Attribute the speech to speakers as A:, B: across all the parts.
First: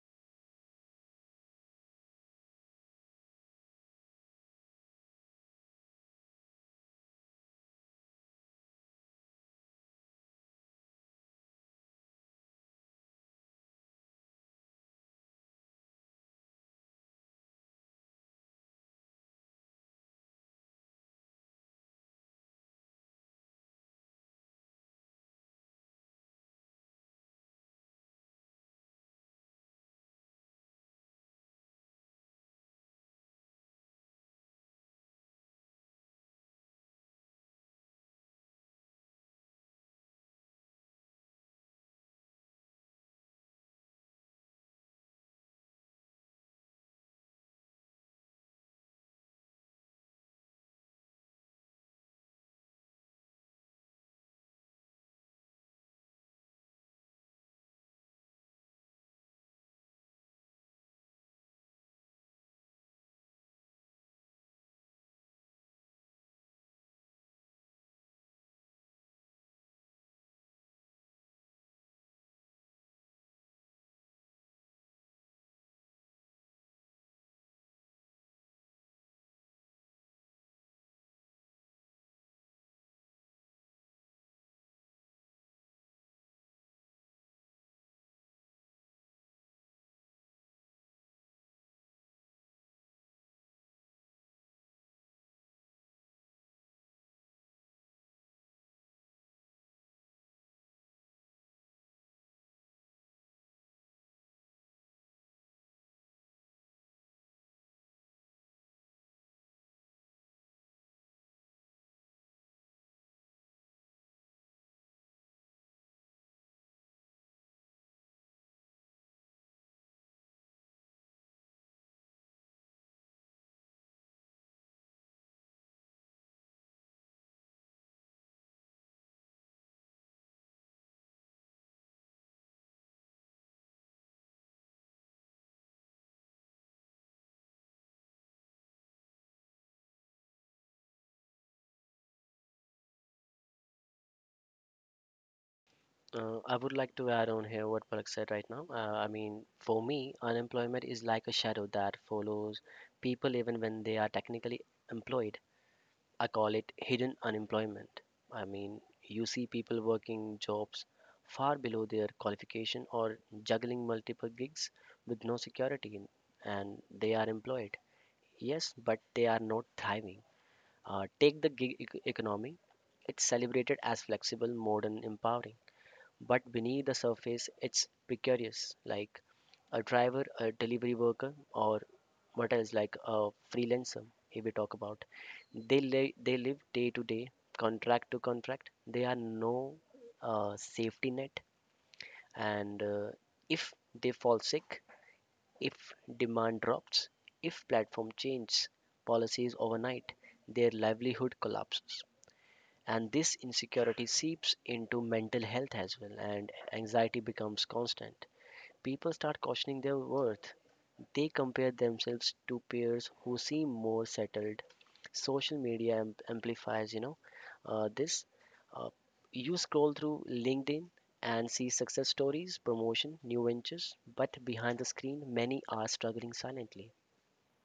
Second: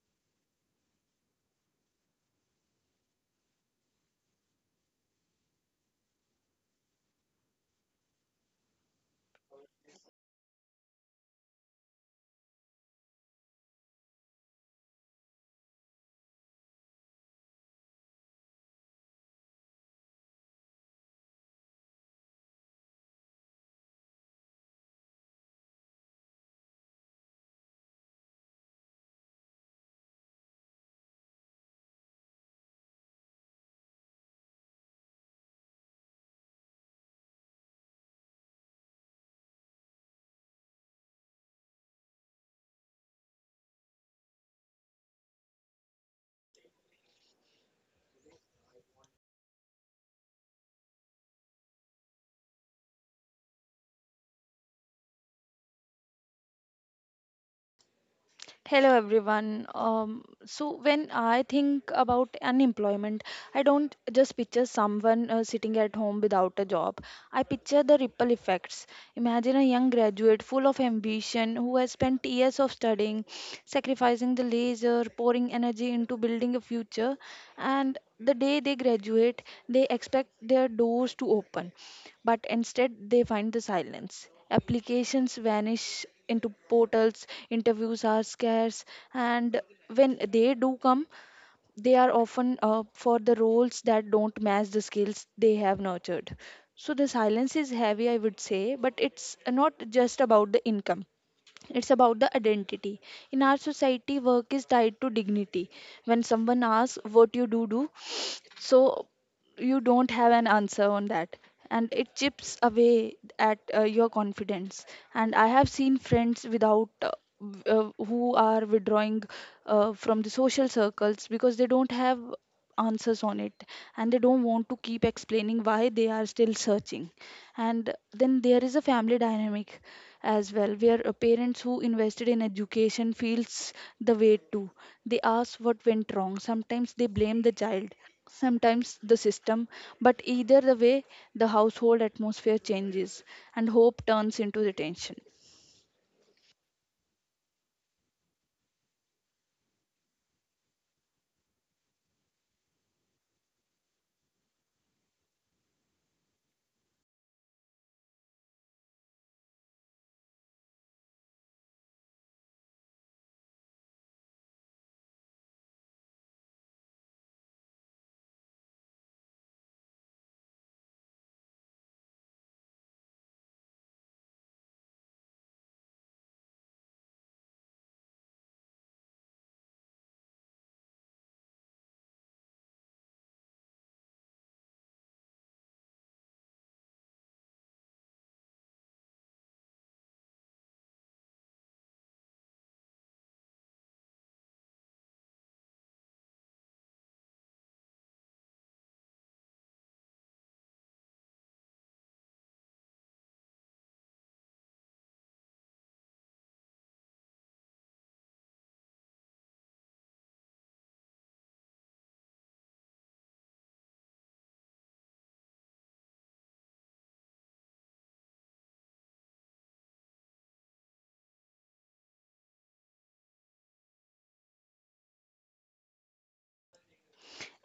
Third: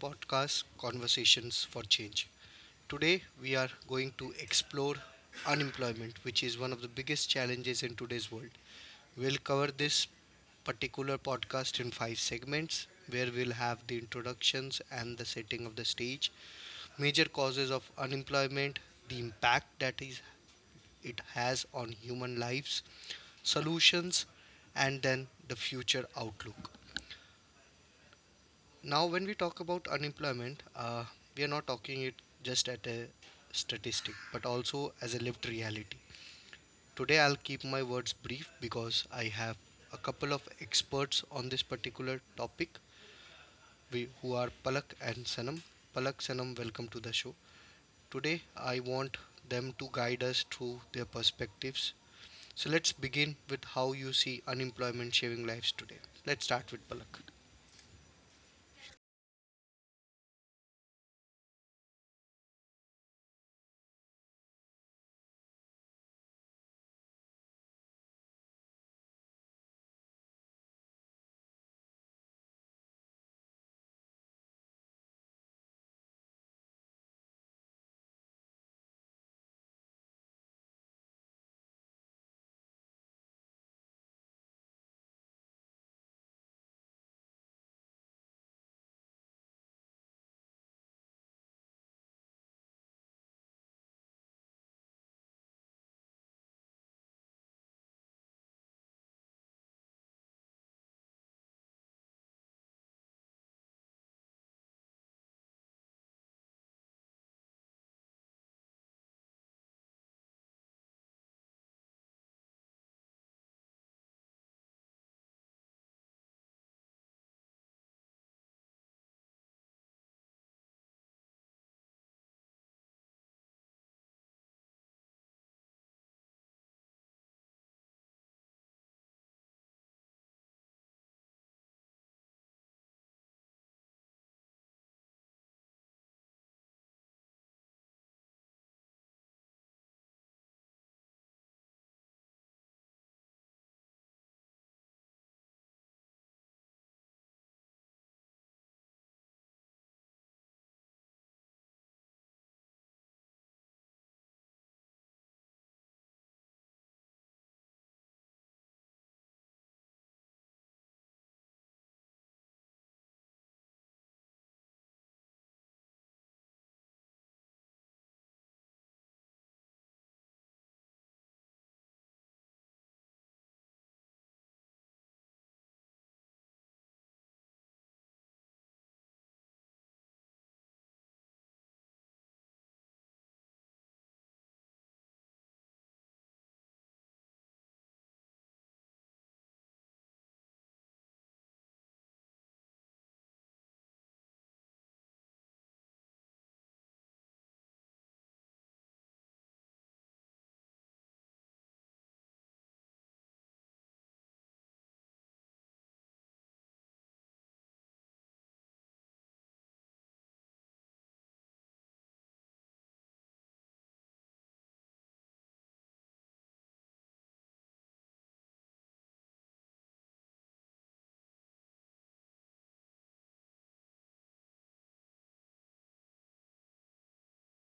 A: podcast, Conversations for Change. Today we are going to explore unemployment, which is one of the biggest challenges in today's world. We'll cover this particular podcast in five segments where we'll have the introductions and the setting of the stage, major causes of unemployment, the impact that is it has on human lives, solutions, and then the future outlook. Now, when we talk about unemployment, we are not talking it just at a statistic, but also as a lived reality. Today, I'll keep my words brief because I have a couple of experts on this particular topic, who are Palak and Sanam. Palak, Sanam, welcome to the show. Today, I want them to guide us through their perspectives. So, let's begin with how you see unemployment shaving lives today. Let's start with Palak.
B: Hello everyone. So when I think about unemployment, I don't just picture someone sitting at home without a job. I picture the ripple effects. Imagine a young graduate full of ambition who has spent years of studying, sacrificing the leisure, pouring energy into building a future, and the day they graduate, they expect their doors to open. But instead they find the silence. Applications vanish into portals, interviews are scarce, and when they do come, they are often for the roles that don't match the skills they have nurtured. So the silence is heavy, I would say, but it's not just about the income. It's about the identity. In our society, work is tied to dignity. When someone asks what you do, so you don't have an answer on that, and it chips away at your confidence. And I have seen friends without who are withdrawing from the social circles because they don't have answers on it, and they don't want to keep explaining why they are still searching. And then there is a family dynamic as well, where parents who invested in education feels the weight too. They ask what went wrong. Sometimes they blame the child, sometimes the system, but either the way, the household atmosphere changes and hope turns into retention.
C: I would like to add on here what Palak said right now. I mean, for me, unemployment is like a shadow that follows people even when they are technically employed. I call it hidden unemployment. I mean, you see people working jobs far below their qualification or juggling multiple gigs with no security. And they are employed. Yes, but they are not thriving. Take the gig economy. It's celebrated as flexible, modern, empowering, but beneath the surface, it's precarious, like a driver, a delivery worker, or what else, like a freelancer, if we talk about. They live day to day, contract to contract. They are no safety net. And If they fall sick, if demand drops, if platform changes policies overnight, their livelihood collapses, and this insecurity seeps into mental health as well, and anxiety becomes constant. People start questioning their worth. They compare themselves to peers who seem more settled. Social media amplifies, you know this uh, you scroll through LinkedIn and see success stories, promotion, new ventures, but behind the screen, many are struggling silently.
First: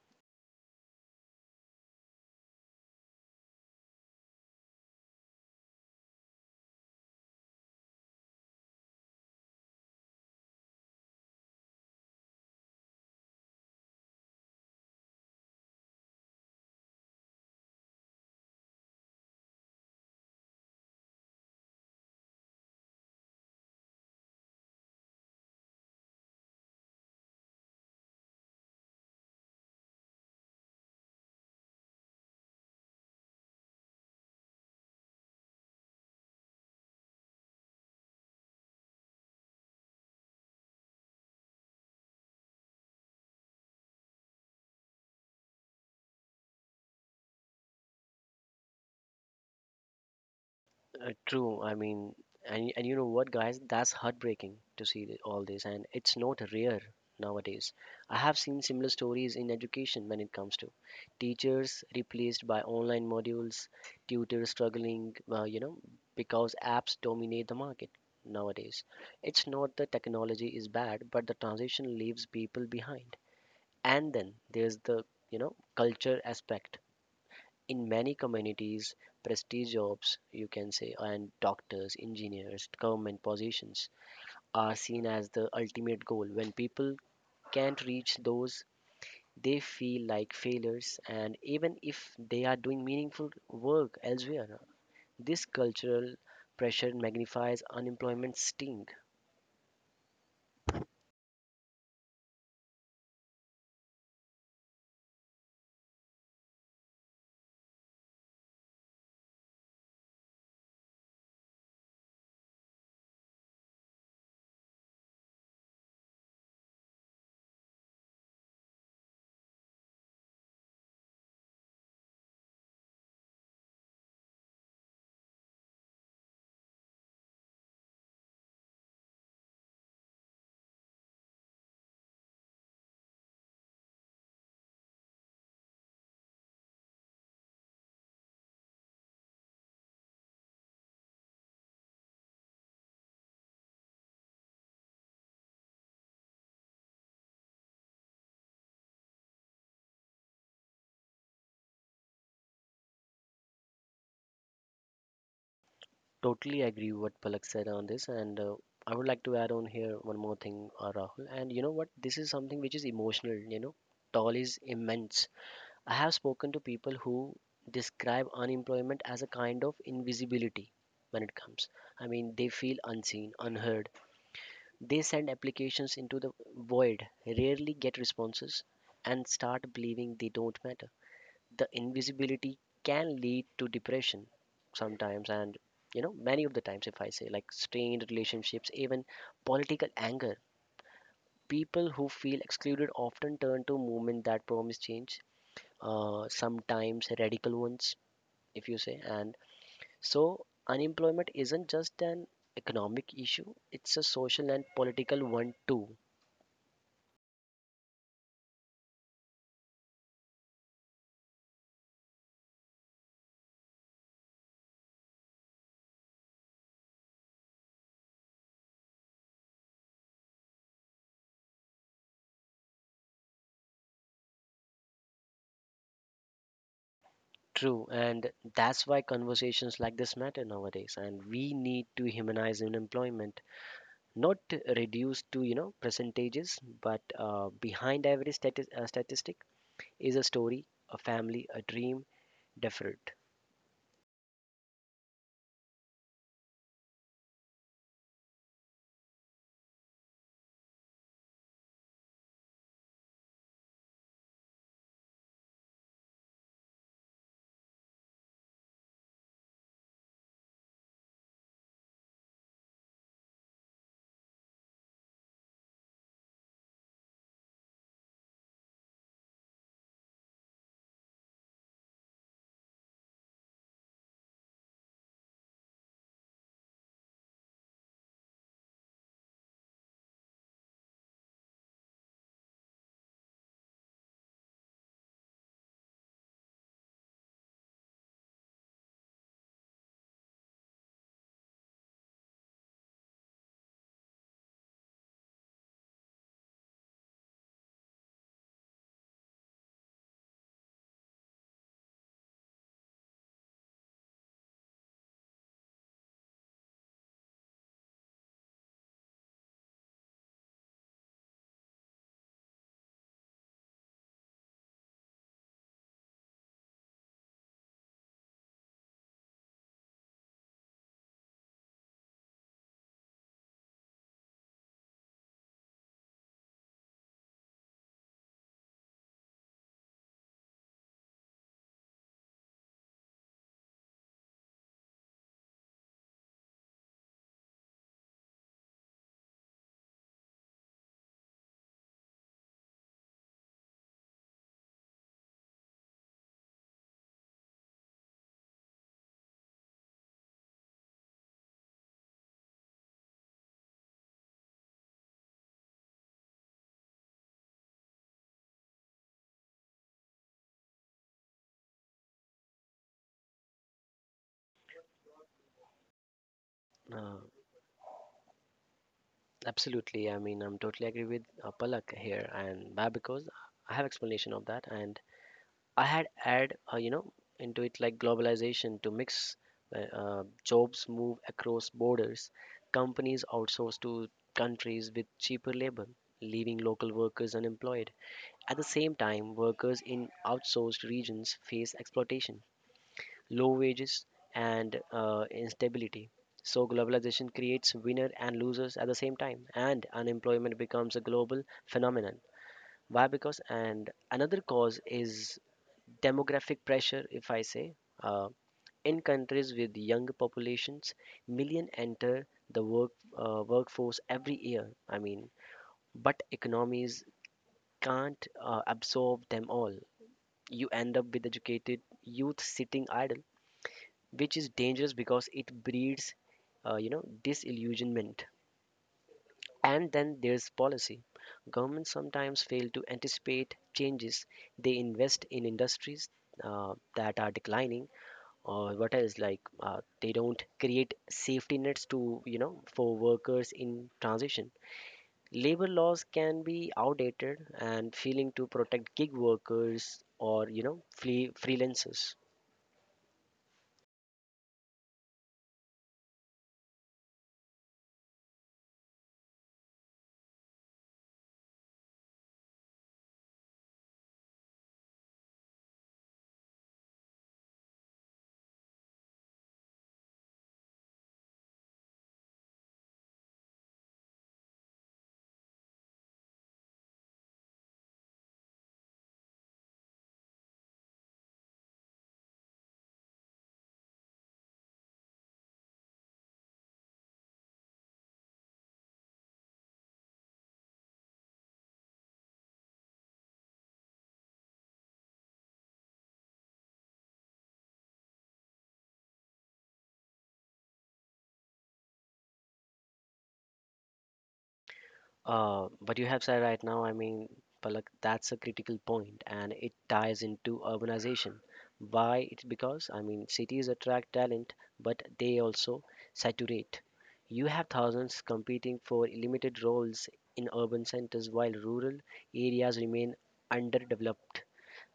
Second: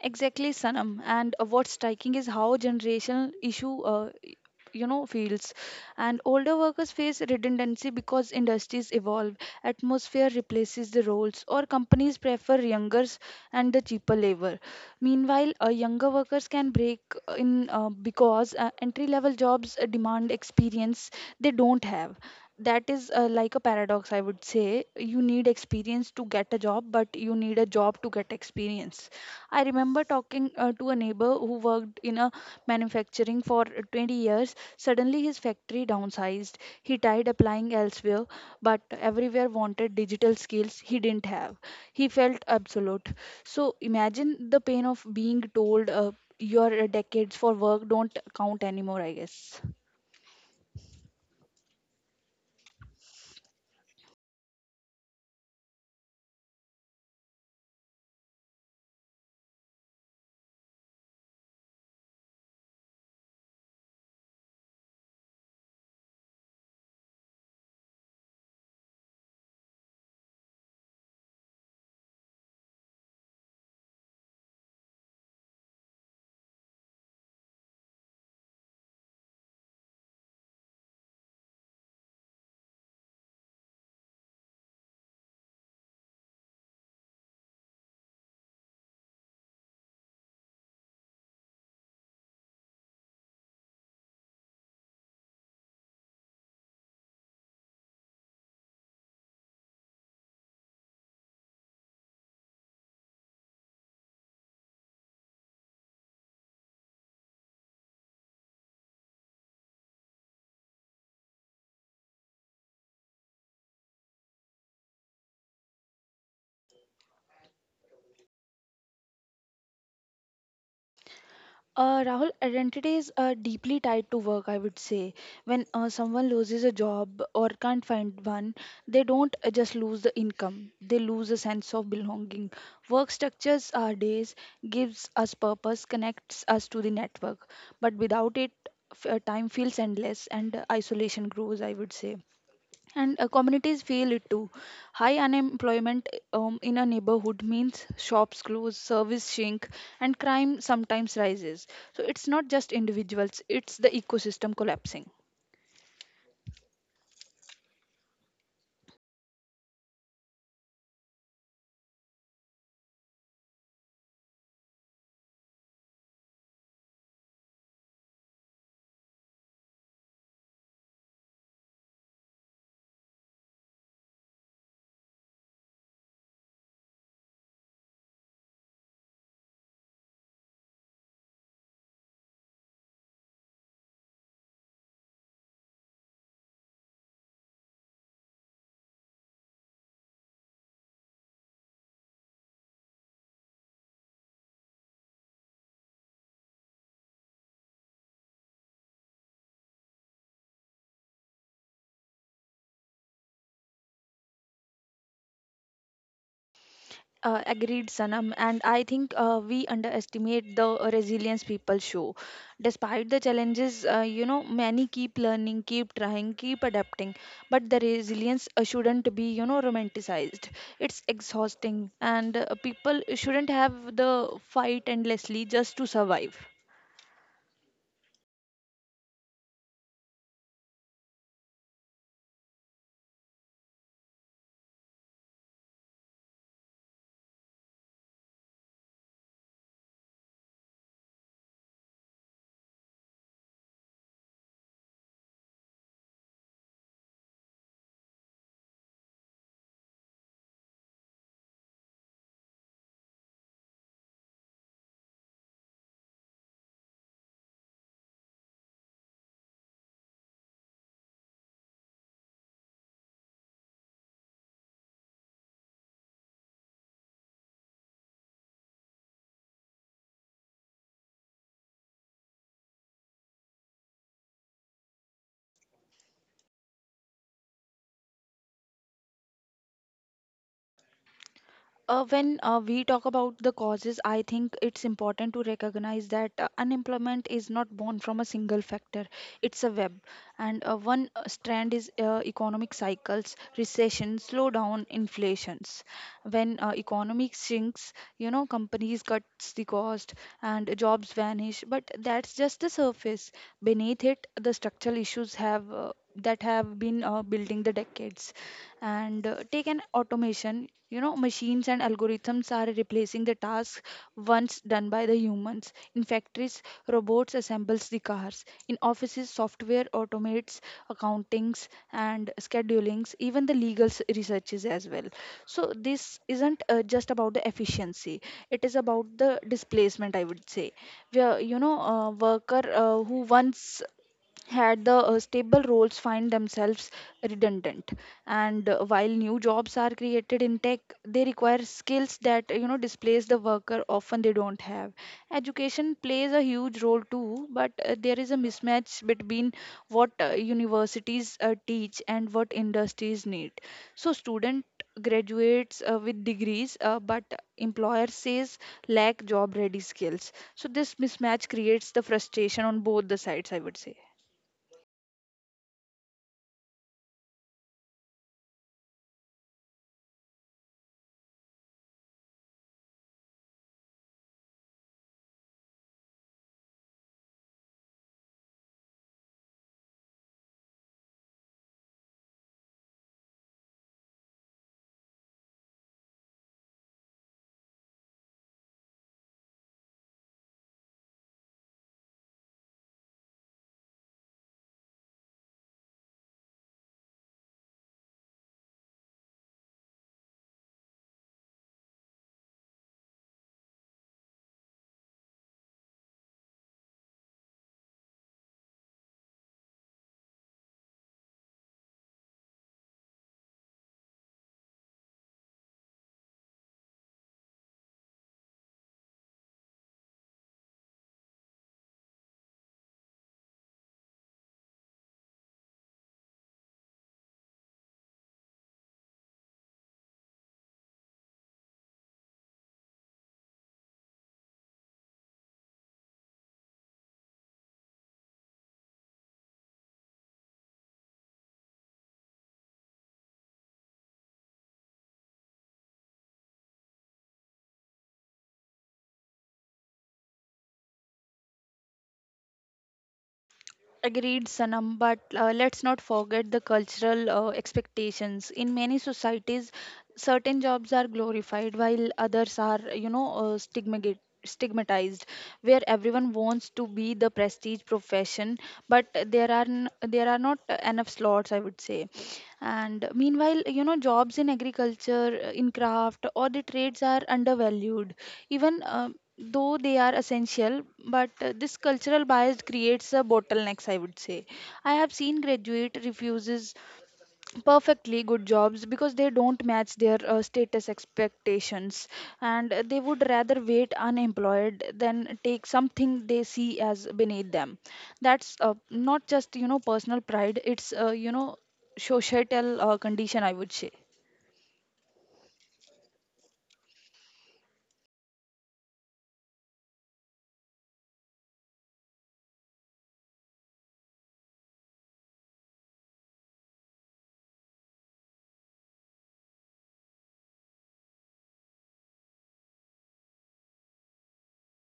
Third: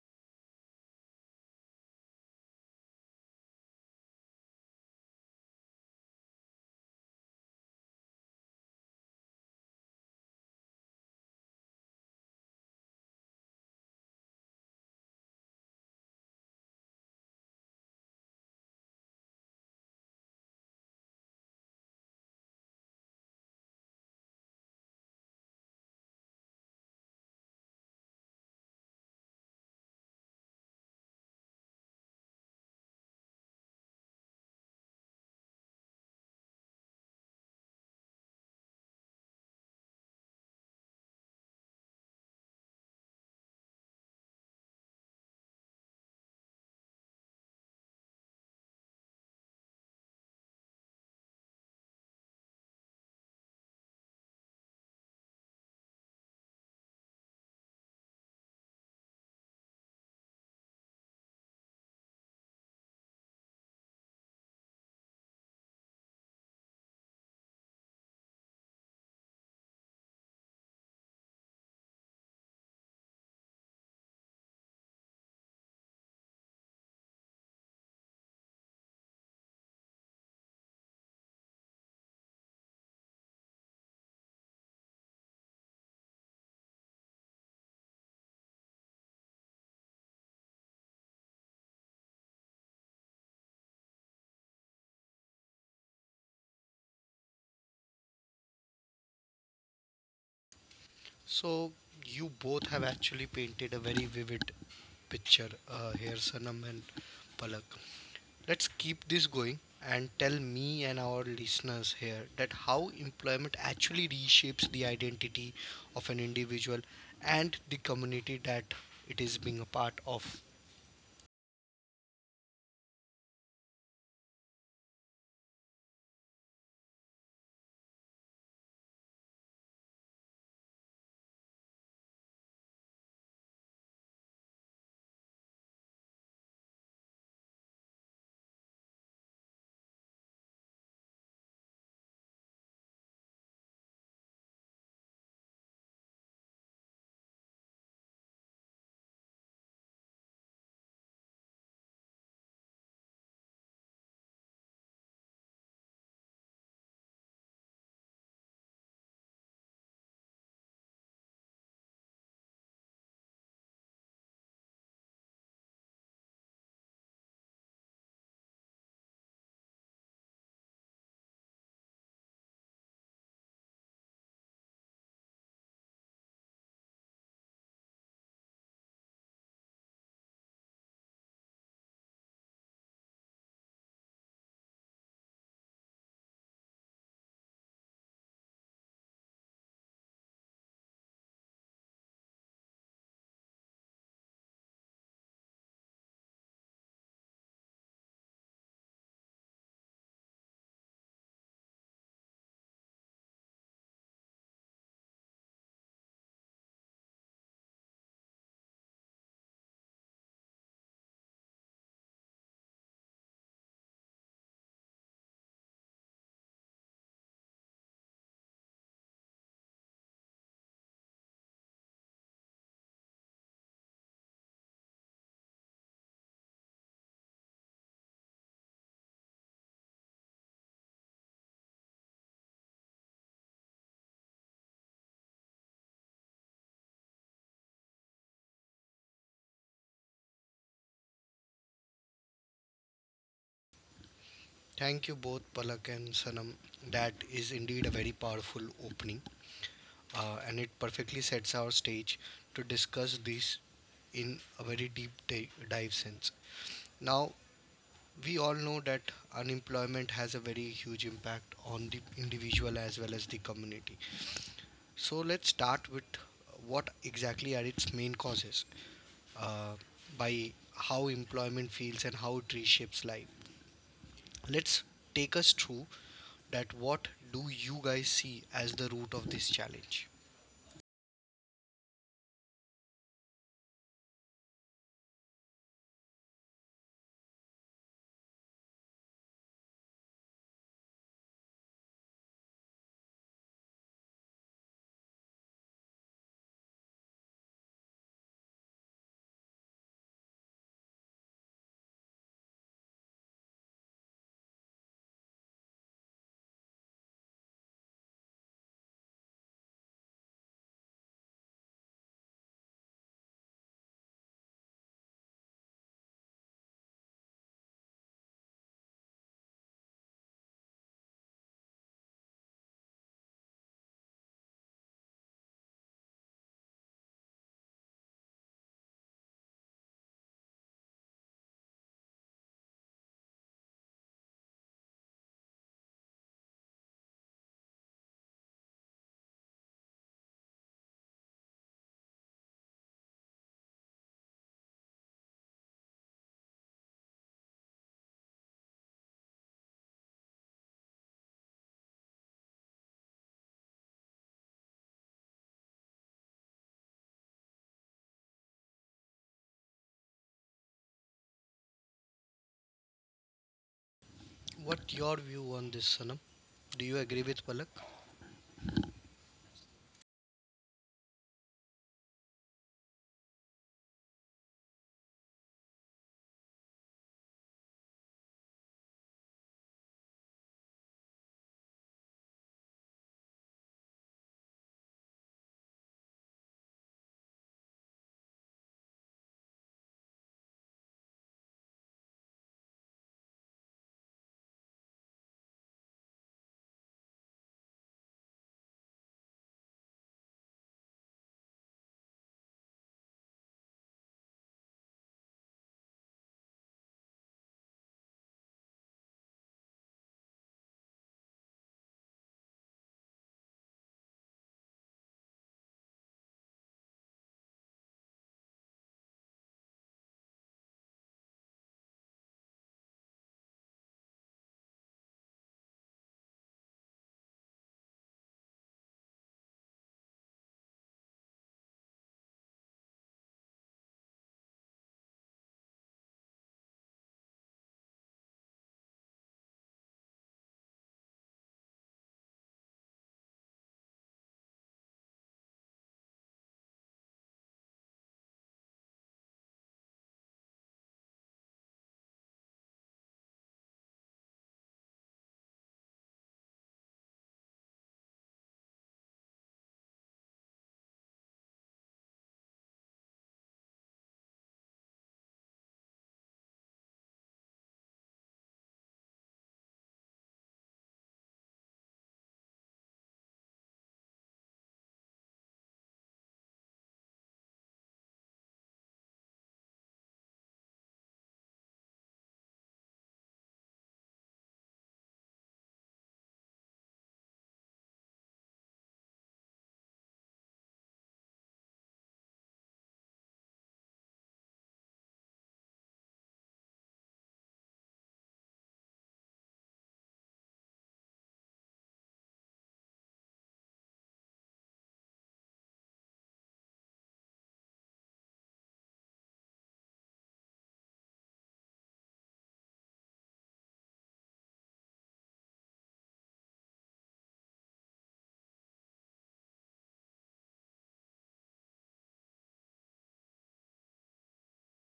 B: Exactly, Sanam. And what's striking is how generational issue, you know, feels. And older workers face redundancy because industries evolve, atmosphere replaces the roles, or companies prefer younger and the cheaper labor. Meanwhile, younger workers can break in because entry-level jobs demand experience they don't have. That is like a paradox, I would say. You need experience to get a job, but you need a job to get experience. I remember talking to a neighbor who worked in a manufacturing for 20 years. Suddenly, his factory downsized. He tried applying elsewhere, but everywhere wanted digital skills he didn't have. He felt absolute. So, imagine the pain of being told your decades for work don't count anymore, I guess.
C: True. I mean, and you know what, guys? That's heartbreaking to see all this, and it's not rare nowadays. I have seen similar stories in education when it comes to teachers replaced by online modules, tutors struggling, you know, because apps dominate the market nowadays. It's not the technology is bad, but the transition leaves people behind. And then there's the, you know, culture aspect. In many communities, prestige jobs, you can say, and doctors, engineers, government positions are seen as the ultimate goal. When people can't reach those, they feel like failures, and even if they are doing meaningful work elsewhere, this cultural pressure magnifies unemployment sting.
A: So you both have actually painted a very vivid picture here, Sanam and Palak. Let's keep this going and tell me and our listeners here that how employment actually reshapes the identity of an individual and the community that it is being a part of.
B: Rahul, identity is deeply tied to work, I would say. When someone loses a job or can't find one, they don't just lose the income, they lose a sense of belonging. Work structures our days, gives us purpose, connects us to the network. But without it, time feels endless, and isolation grows, I would say. And communities feel it too. High unemployment in a neighborhood means shops close, service shrink, and crime sometimes rises. So it's not just individuals, it's the ecosystem collapsing.
C: Totally agree what Palak said on this, and I would like to add on here one more thing, Rahul. And you know what, this is something which is emotional. You know, toll is immense. I have spoken to people who describe unemployment as a kind of invisibility when it comes. I mean, they feel unseen, unheard. They send applications into the void, rarely get responses, and start believing they don't matter. The invisibility can lead to depression sometimes, and you know, many of the times, if I say, like strained relationships, even political anger. People who feel excluded often turn to movement that promise change, sometimes radical ones if you say. And so unemployment isn't just an economic issue, it's a social and political one too.
B: Agreed, Sanam. And I think we underestimate the resilience people show. Despite the challenges, you know, many keep learning, keep trying, keep adapting. But the resilience shouldn't be, you know, romanticized. It's exhausting, and people shouldn't have the fight endlessly just to survive.
C: True, and that's why conversations like this matter nowadays, and we need to humanize unemployment, not reduce to, you know, percentages, but behind every statistic is a story, a family, a dream deferred.
A: Thank you both, Palak and Sanam. That is indeed a very powerful opening, and it perfectly sets our stage to discuss this in a very deep dive sense. Now, we all know that unemployment has a very huge impact on the individual as well as the community. So, let's start with what exactly are its main causes uh, by how employment feels and how it reshapes life. Let's take us through that what do you guys see as the root of this challenge?
B: When we talk about the causes, I think it's important to recognize that unemployment is not born from a single factor. It's a web, and one strand is economic cycles, recession, slowdown, inflations. When economic shrinks, you know, companies cuts the cost and jobs vanish. But that's just the surface. Beneath it, the structural issues have that have been building the decades. And take an automation, you know, machines and algorithms are replacing the tasks once done by the humans. In factories, robots assembles the cars. In offices, software automates accountings and schedulings, even the legal researches as well. So this isn't just about the efficiency, it is about the displacement, I would say, where you know a worker who once had the stable roles find themselves redundant. And while new jobs are created in tech, they require skills that you know displace the worker often they don't have. Education plays a huge role too, but there is a mismatch between what universities teach and what industries need. So student graduates with degrees, but employer says lack job ready skills. So this mismatch creates the frustration on both the sides, I would say.
A: What your view on this, Sanam? Do you
C: uh,
A: agree with Palak?
C: Absolutely. I mean, I'm totally agree with Palak here, and why I have explanation of that. And I had add, you know, into it like globalization to mix. Jobs move across borders, companies outsource to countries with cheaper labor, leaving local workers unemployed. At the same time, workers in outsourced regions face exploitation, low wages, and instability. So globalization creates winners and losers at the same time, and unemployment becomes a global phenomenon. Why? Because and another cause is demographic pressure, if I say. uh, in countries with young populations, million enter the workforce every year, I mean, but economies can't absorb them all. You end up with educated youth sitting idle, which is dangerous because it breeds, you know, disillusionment. And then there's policy. Governments sometimes fail to anticipate changes. They invest in industries that are declining, or what else, like they don't create safety nets to, you know, for workers in transition. Labor laws can be outdated and failing to protect gig workers or, you know, freelancers.
B: Agreed, Sanam, but let's not forget the cultural expectations. In many societies, certain jobs are glorified while others are, you know, stigmatized, where everyone wants to be the prestige profession but there are not enough slots, I would say. And meanwhile, you know, jobs in agriculture, in craft, or the trades are undervalued, even though they are essential. But this cultural bias creates a bottlenecks, I would say. I have seen graduate refuses perfectly good jobs because they don't match their status expectations, and they would rather wait unemployed than take something they see as beneath them. That's not just you know personal pride, it's you know societal condition, I would say.
C: What you have said right now, I mean, Palak, that's a critical point, and it ties into urbanization. Why? It's because, I mean, cities attract talent, but they also saturate. You have thousands competing for limited roles in urban centers, while rural areas remain underdeveloped.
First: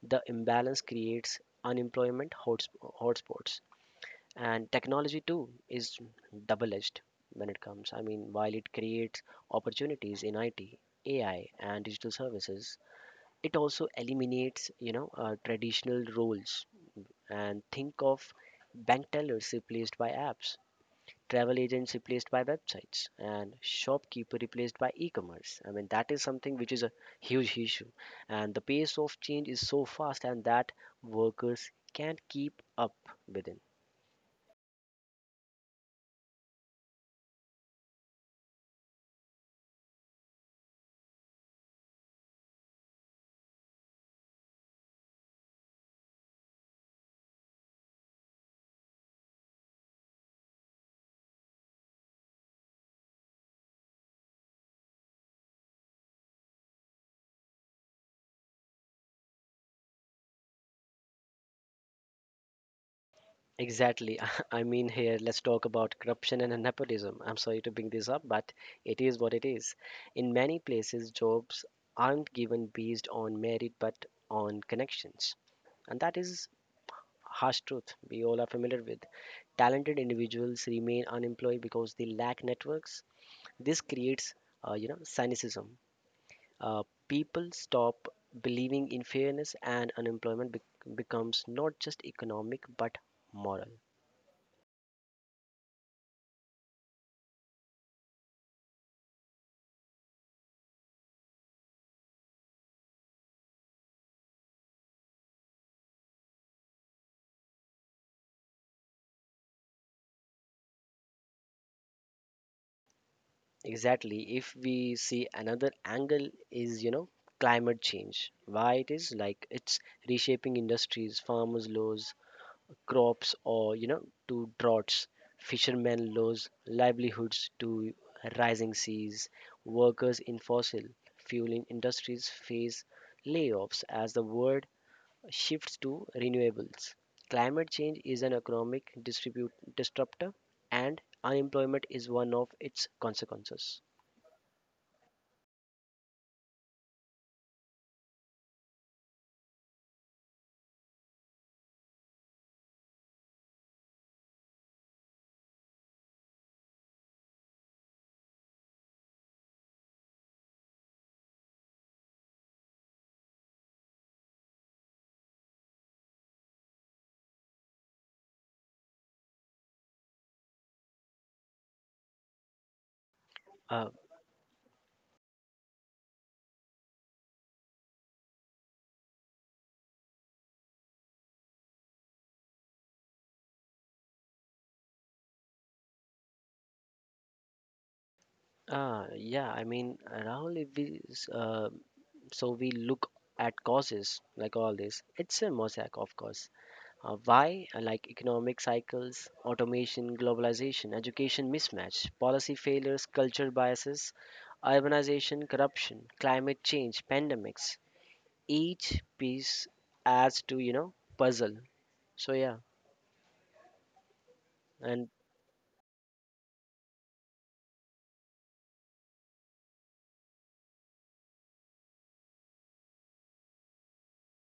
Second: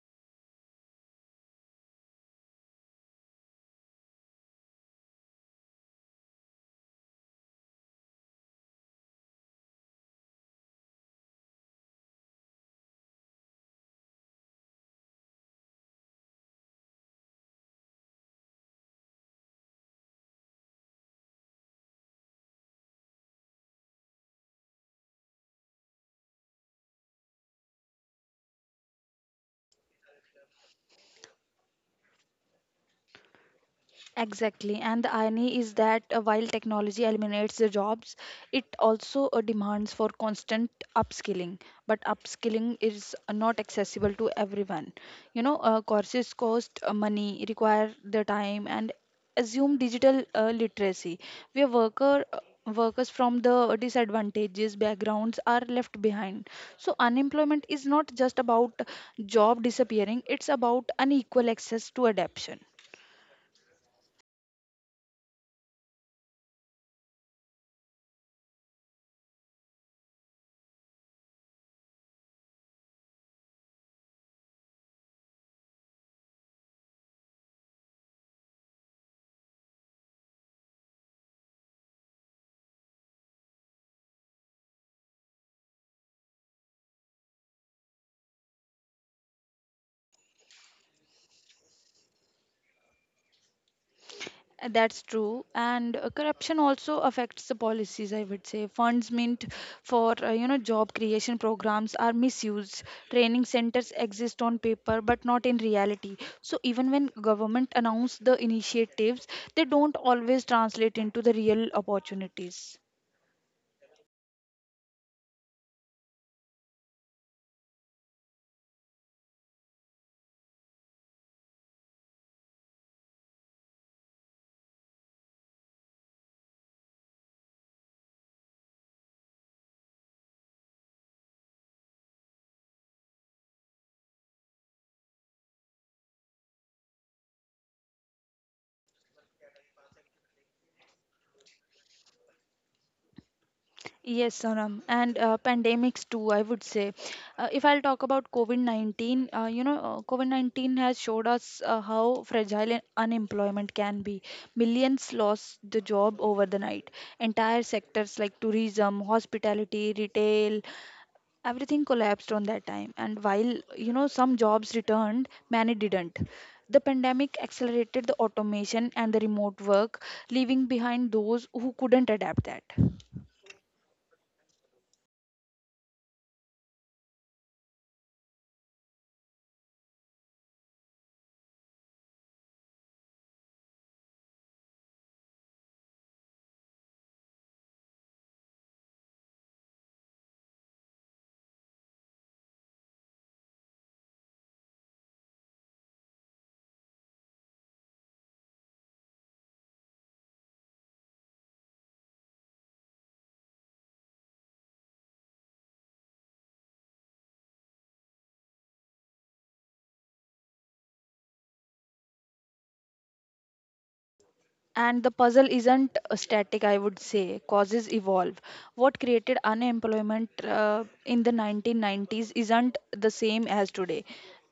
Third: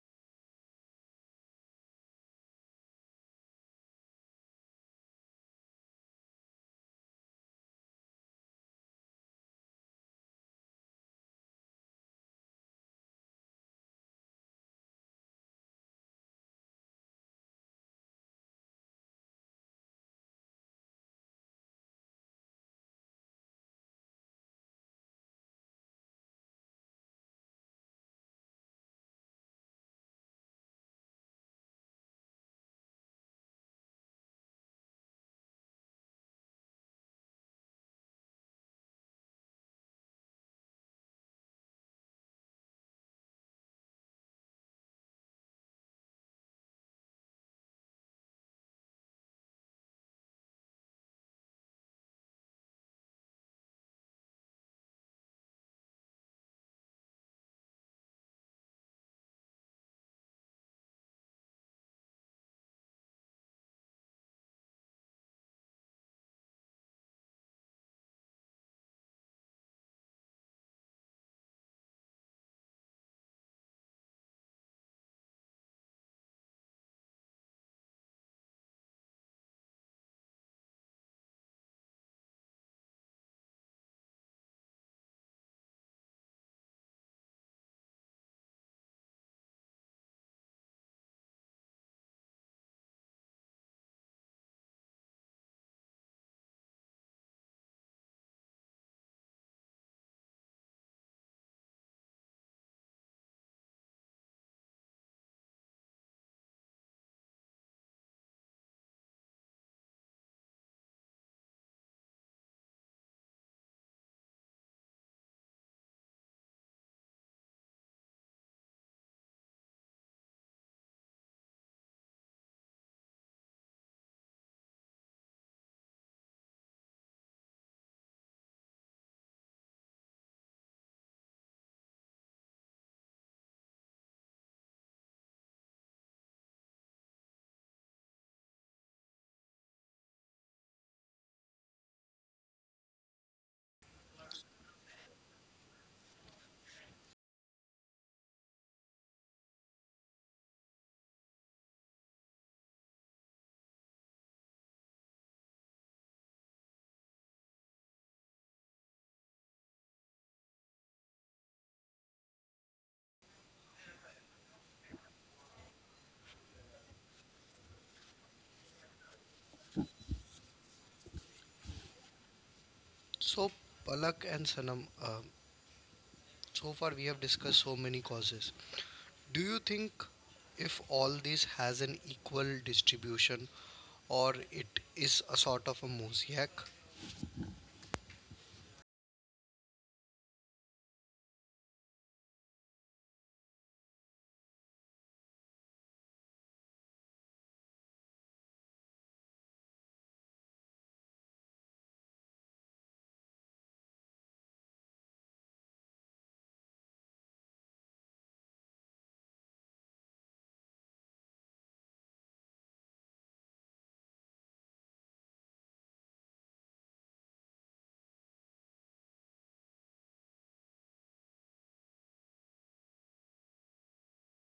C: The imbalance creates unemployment hotspots. And technology too is double edged when it comes. I mean, while it creates opportunities in IT, AI and digital services, it also eliminates, you know, traditional roles. And think of bank tellers replaced by apps, travel agents replaced by websites, and shopkeeper replaced by e-commerce. I mean, that is something which is a huge issue, and the pace of change is so fast and that workers can't keep up with it.
B: Exactly, and the irony is that while technology eliminates the jobs, it also demands for constant upskilling. But upskilling is not accessible to everyone. You know, courses cost money, require the time, and assume digital literacy. Where workers from the disadvantages backgrounds are left behind. So unemployment is not just about job disappearing; it's about unequal access to adaptation.
C: Exactly. I mean, here, let's talk about corruption and nepotism. I'm sorry to bring this up, but it is what it is. In many places, jobs aren't given based on merit but on connections. And that is harsh truth we all are familiar with. Talented individuals remain unemployed because they lack networks. This creates, you know, cynicism. People stop believing in fairness, and unemployment becomes not just economic but moral.
B: That's true, and corruption also affects the policies. I would say funds meant for you know job creation programs are misused. Training centers exist on paper but not in reality. So even when government announce the initiatives, they don't always translate into the real opportunities.
C: Exactly. If we see another angle is, you know, climate change. Why it is like it's reshaping industries. Farmers' laws, crops, or you know, to droughts, fishermen laws, livelihoods to rising seas, workers in fossil fueling industries face layoffs as the world shifts to renewables. Climate change is an economic distribute disruptor, and unemployment is one of its consequences.
B: Yes, Sonam, and pandemics too, I would say. If I'll talk about COVID-19, you know, COVID-19 has showed us how fragile and unemployment can be. Millions lost the job over the night. Entire sectors like tourism, hospitality, retail, everything collapsed on that time. And while, you know, some jobs returned, many didn't. The pandemic accelerated the automation and the remote work, leaving behind those who couldn't adapt that.
A: So,
C: Uh,
A: Palak and Sanam, so far we have discussed so many causes. Do you think if all this has an equal distribution or it is a sort of a mosaic?
C: Ah, yeah, I mean, Rahul, if we, s- so we look at causes like all this, it's a mosaic, of course. Why? Like economic cycles, automation, globalization, education mismatch, policy failures, cultural biases, urbanization, corruption, climate change, pandemics. Each piece adds to, you know, puzzle. So yeah,
B: And
C: and
B: the puzzle isn't static, I would say. Causes evolve. What created unemployment in the 1990s isn't the same as today.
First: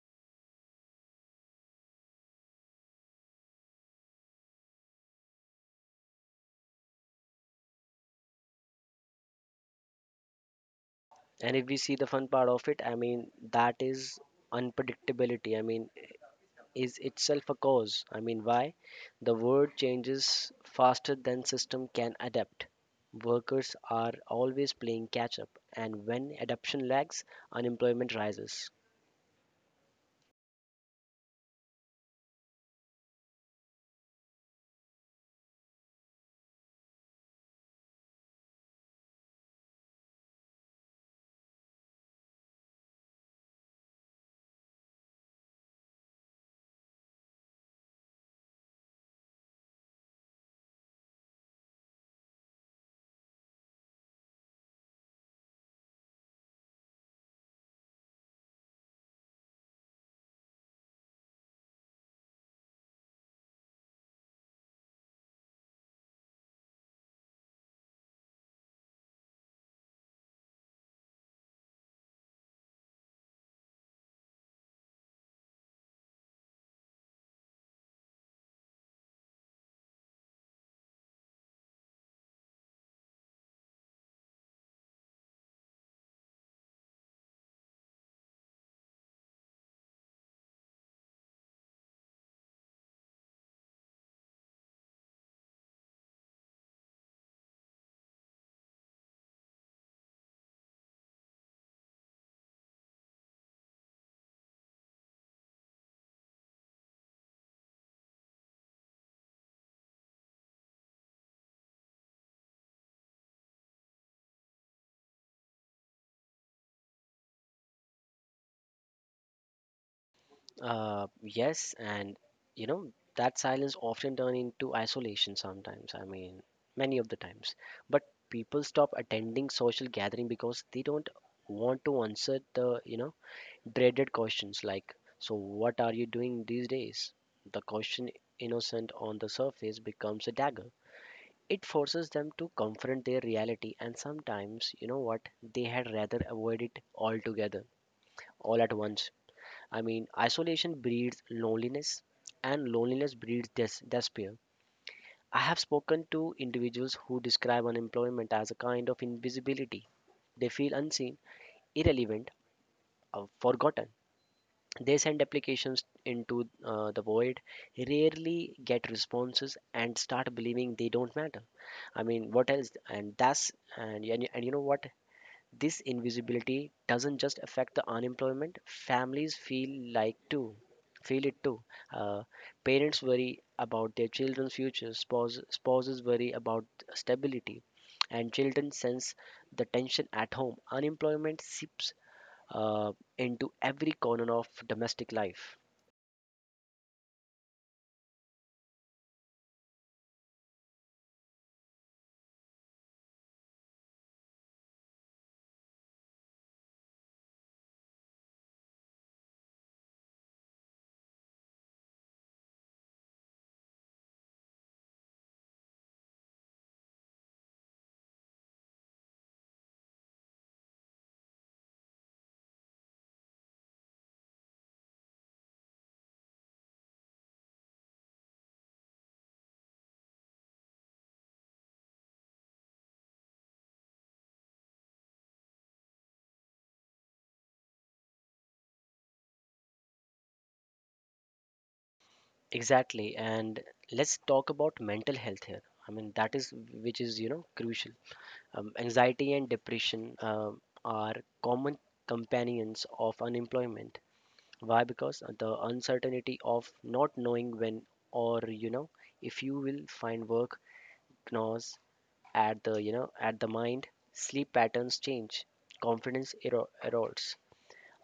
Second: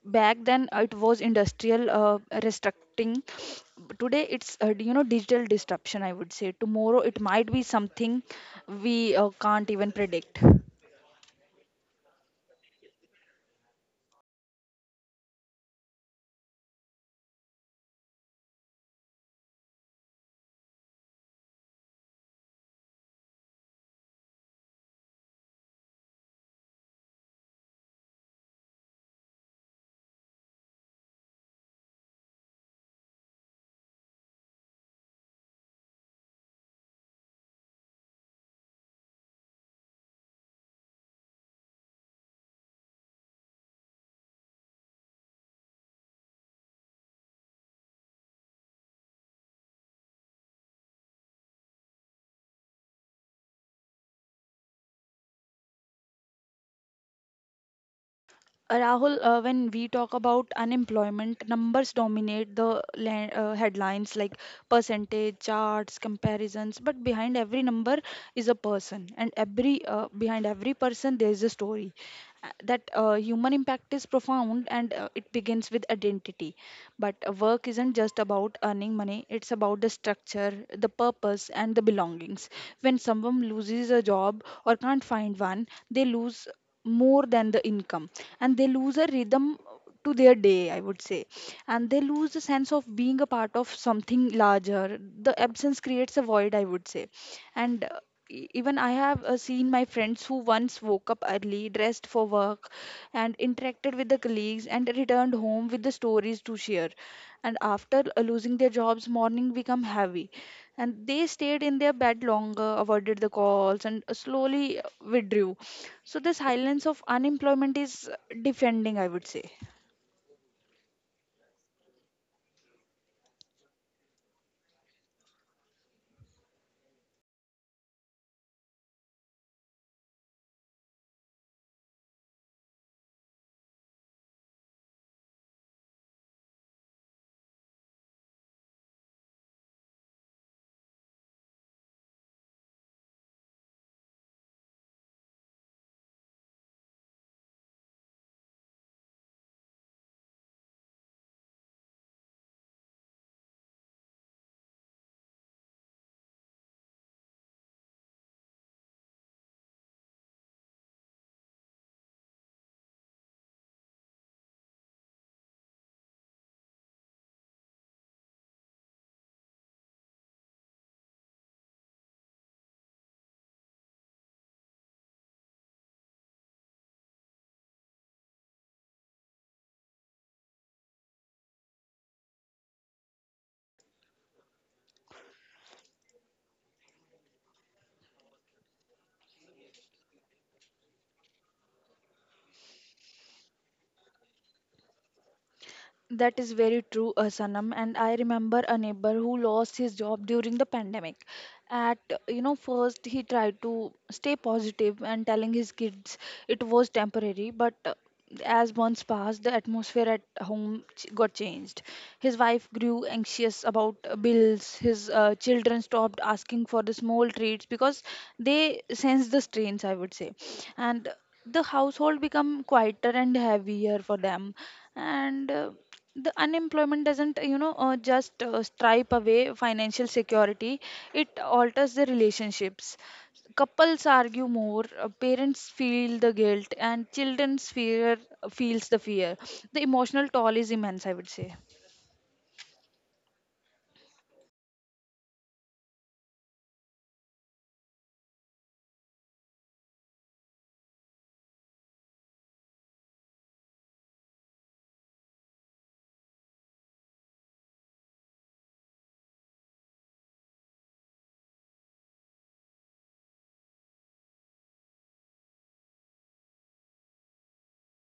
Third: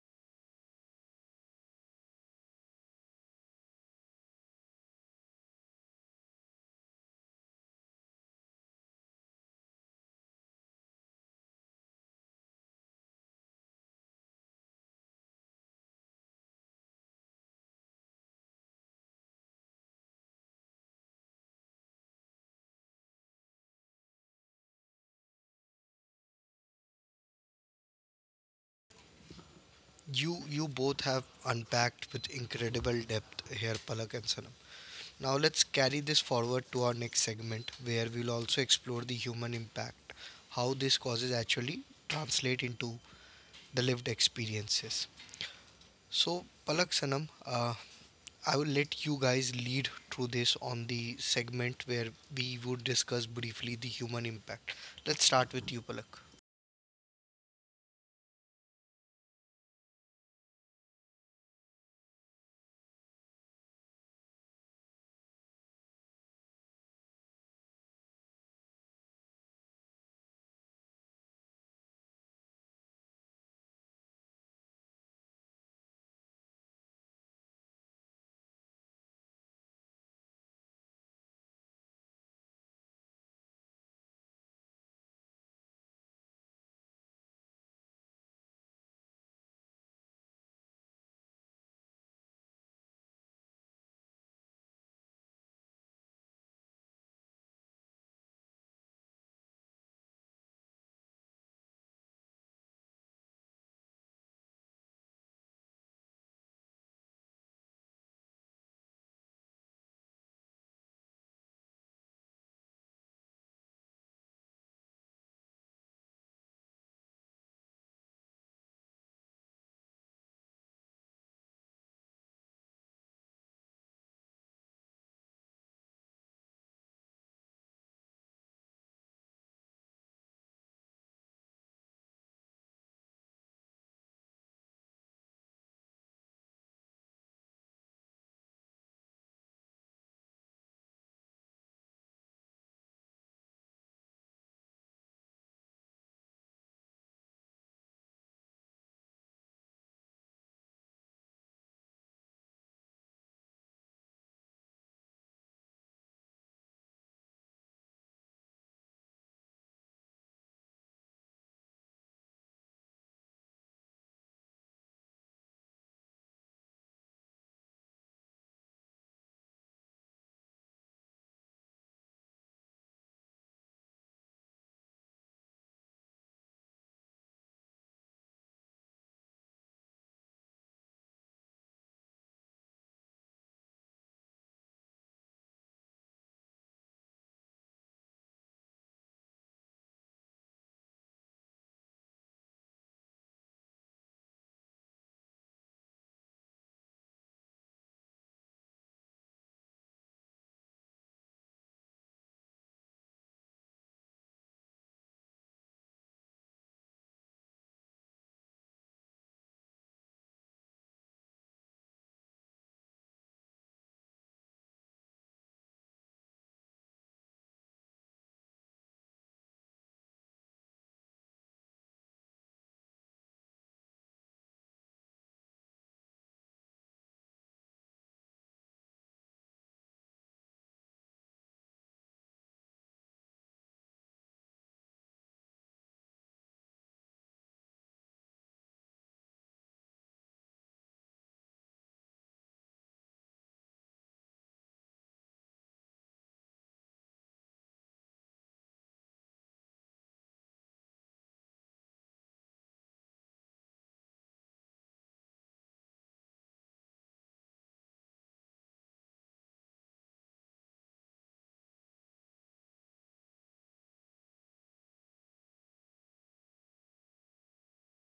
B: Back then, it was industrial restructuring. Today, it's you know digital disruption. I would say tomorrow it might be something we can't even predict.
C: and if we see the fun part of it, I mean, that is unpredictability. I mean, is itself a cause. I mean, why? The world changes faster than system can adapt. Workers are always playing catch up, and when adoption lags, unemployment rises.
A: You both have unpacked with incredible depth here, Palak and Sanam. Now let's carry this forward to our next segment where we'll also explore the human impact, how these causes actually translate into the lived experiences. So Palak Sanam, I will let you guys lead through this on the segment where we would discuss briefly the human impact. Let's start with you, Palak.
B: Rahul, when we talk about unemployment, numbers dominate the headlines like percentage, charts, comparisons. But behind every number is a person, and every behind every person there is a story. That human impact is profound, and it begins with identity. But work isn't just about earning money; it's about the structure, the purpose, and the belongings. When someone loses a job or can't find one, they lose more than the income, and they lose a rhythm to their day, I would say. And they lose the sense of being a part of something larger. The absence creates a void, I would say. And even I have seen my friends who once woke up early, dressed for work, and interacted with the colleagues, and returned home with the stories to share. And after losing their jobs, morning become heavy, and they stayed in their bed longer, avoided the calls, and slowly withdrew. So, this silence of unemployment is defending, I would say.
C: Yes, and you know that silence often turn into isolation sometimes. I mean, many of the times. But people stop attending social gathering because they don't want to answer the, you know, dreaded questions like, "So what are you doing these days?" The question, innocent on the surface, becomes a dagger. It forces them to confront their reality, and sometimes, you know what, they had rather avoid it altogether, all at once. I mean, isolation breeds loneliness, and loneliness breeds despair. I have spoken to individuals who describe unemployment as a kind of invisibility. They feel unseen, irrelevant, or forgotten. They send applications into the void, rarely get responses, and start believing they don't matter. I mean, what else? And that's and you know what? This invisibility doesn't just affect the unemployment, families feel it too. Uh, Parents worry about their children's futures, spouses worry about stability, and children sense the tension at home. Unemployment seeps uh, into every corner of domestic life.
B: That is very true, Sanam. And I remember a neighbor who lost his job during the pandemic. At you know, first he tried to stay positive and telling his kids it was temporary, but as months passed, the atmosphere at home got changed. His wife grew anxious about bills. His children stopped asking for the small treats because they sensed the strains, I would say, and the household become quieter and heavier for them. And the unemployment doesn't you know just stripe away financial security, it alters the relationships. Couples argue more, parents feel the guilt and children's fear feels the fear. The emotional toll is immense, I would say.
C: Exactly, and let's talk about mental health here. I mean, that is which is, you know, crucial. Anxiety and depression are common companions of unemployment. Why? Because the uncertainty of not knowing when or, you know, if you will find work gnaws at the you know at the mind. Sleep patterns change. Confidence erodes.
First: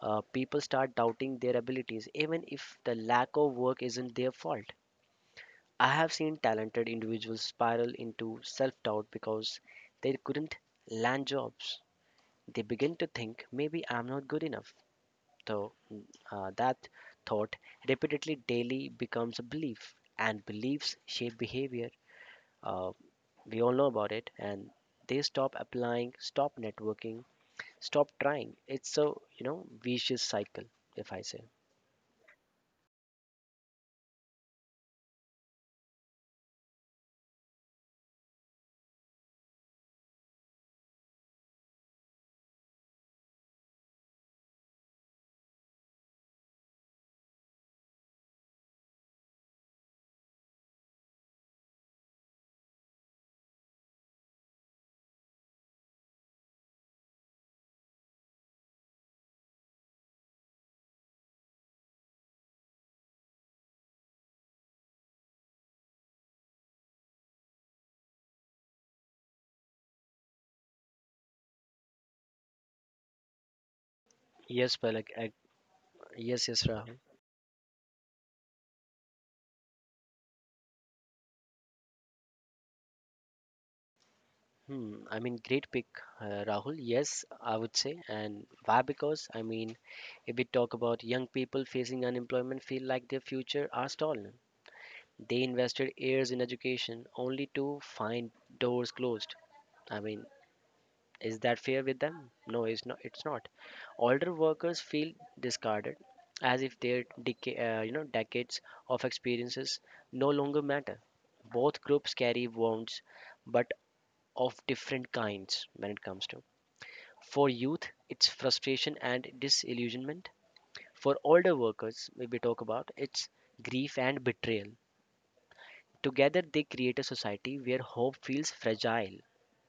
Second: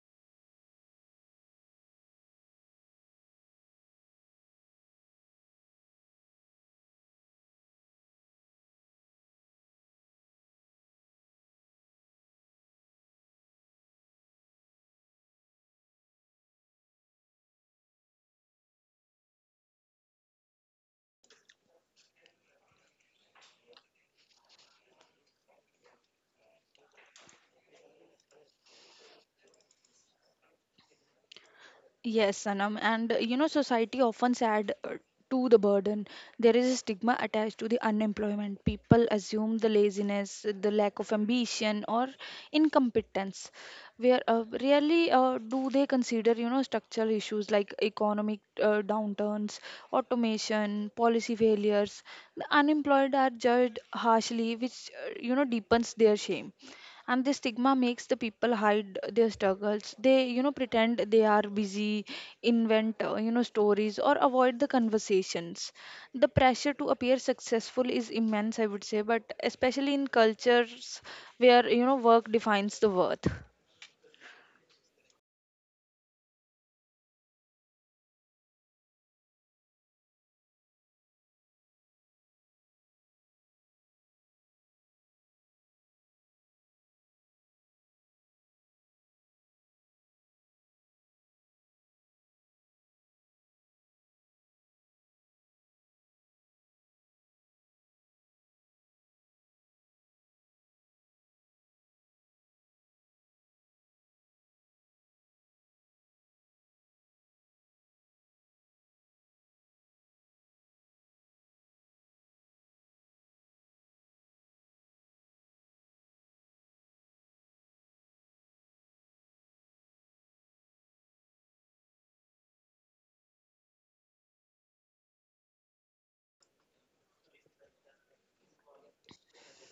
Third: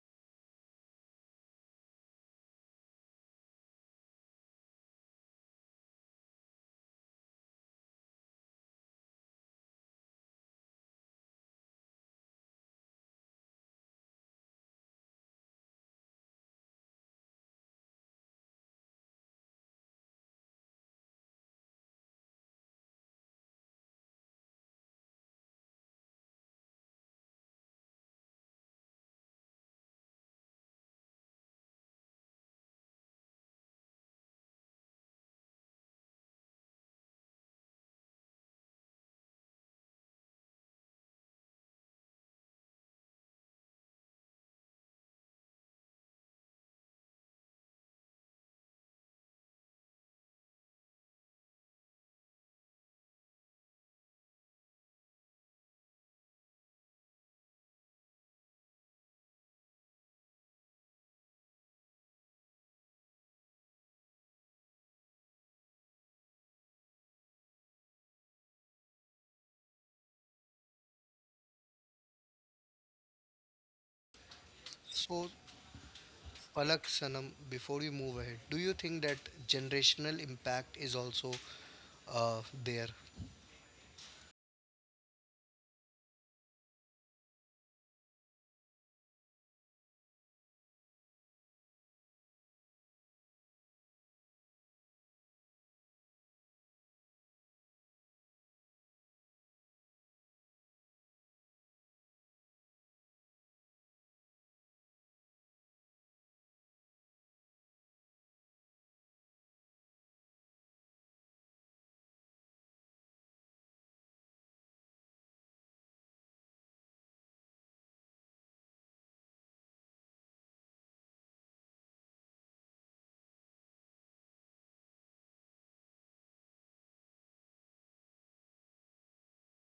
C: People start doubting their abilities, even if the lack of work isn't their fault. I have seen talented individuals spiral into self doubt because they couldn't land jobs. They begin to think maybe I'm not good enough, though that thought repeatedly daily becomes a belief, and beliefs shape behavior. Uh, we all know about it, and they stop applying, stop networking, stop trying. It's a, you know, vicious cycle, if I say.
B: Yes, Sanam, and you know, society often add to the burden. There is a stigma attached to the unemployment. People assume the laziness, the lack of ambition, or incompetence. Where rarely do they consider, you know, structural issues like economic downturns, automation, policy failures. The unemployed are judged harshly, which you know deepens their shame. And the stigma makes the people hide their struggles, they you know pretend they are busy, invent you know stories or avoid the conversations. The pressure to appear successful is immense, I would say, but especially in cultures where you know work defines the worth.
C: Yes, Palak.
A: So,
C: I, yes, yes,
A: Palak
C: Ra.
A: Sanam, before you move ahead, do you think that generational impact is also there?
C: Hmm, I mean, great pick, Rahul. Yes, I would say. And why? Because, I mean, if we talk about young people facing unemployment, feel like their future are stolen. They invested years in education only to find doors closed. I mean, is that fair with them? No, it's not. It's not. Older workers feel discarded, as if their you know decades of experiences no longer matter. Both groups carry wounds, but of different kinds when it comes to. For youth, it's frustration and disillusionment. For older workers, we talk about it's grief and betrayal. Together, they create a society where hope feels fragile.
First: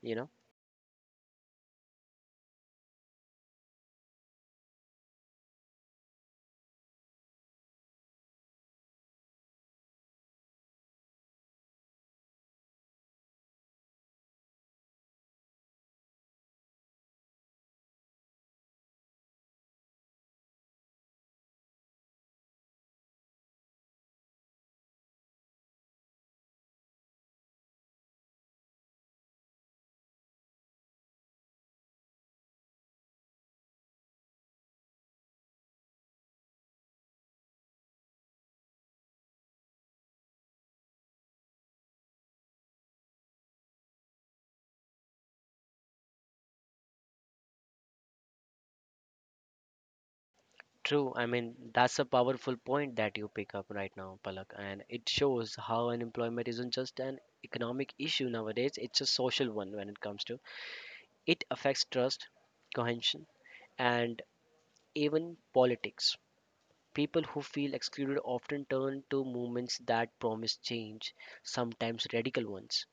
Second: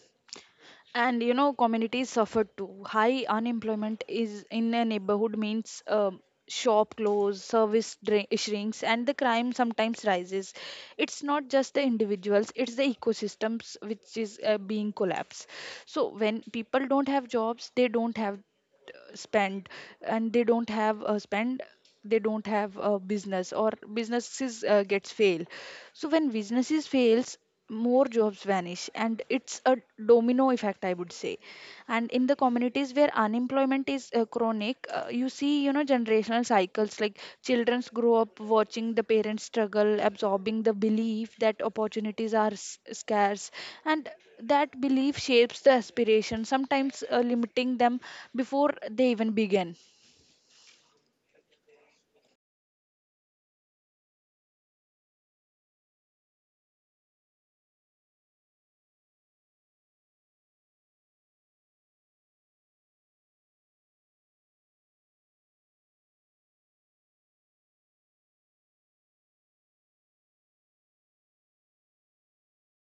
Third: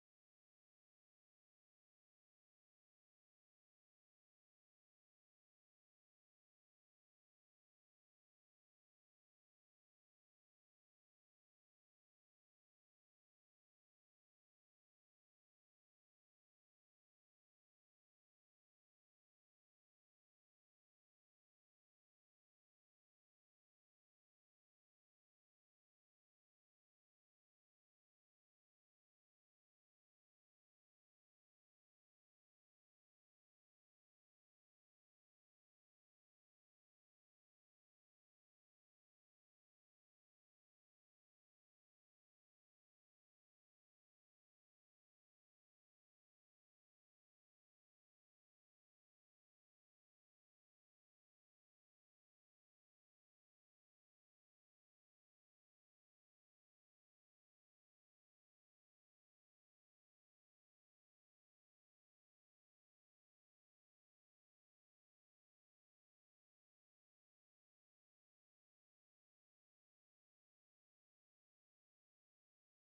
C: You know,
B: And you know, communities suffer too. High unemployment is in a neighborhood means shop close, shrinks, and the crime sometimes rises. It's not just the individuals; it's the ecosystems which is being collapsed. So when people don't have jobs, they don't have spend, and they don't have a business, or businesses gets fail. So when businesses fails, more jobs vanish, and it's a domino effect, I would say. And in the communities where unemployment is chronic, you see, you know, generational cycles like children grow up watching the parents struggle, absorbing the belief that opportunities are scarce, and that belief shapes the aspiration, sometimes limiting them before they even begin.
C: true. I mean, that's a powerful point that you pick up right now, Palak, and it shows how unemployment isn't just an economic issue nowadays; it's a social one when it comes to. It affects trust, cohesion, and even politics. People who feel excluded often turn to movements that promise change, sometimes radical ones.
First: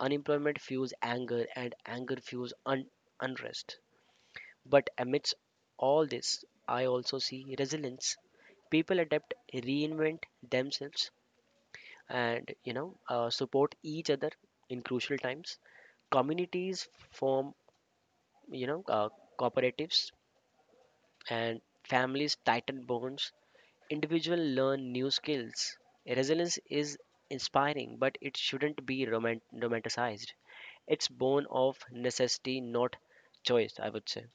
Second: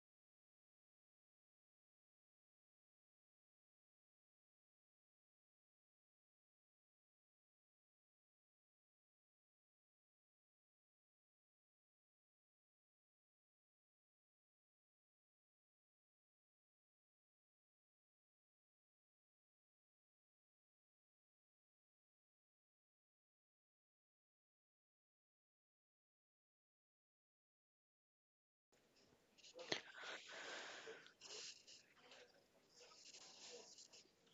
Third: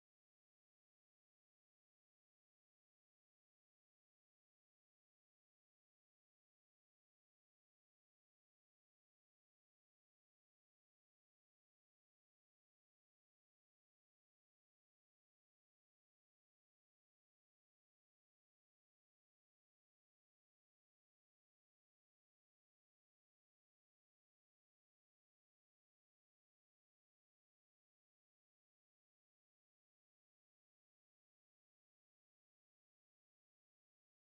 C: Unemployment fuels anger, and anger fuels unrest. But amidst all this, I also see resilience. People adapt, reinvent themselves, and support each other in crucial times. Communities form, you know, uh, cooperatives, and families tighten bonds individuals learn new skills. Resilience is inspiring, but it shouldn't be romanticized. It's born of necessity, not choice, I would say.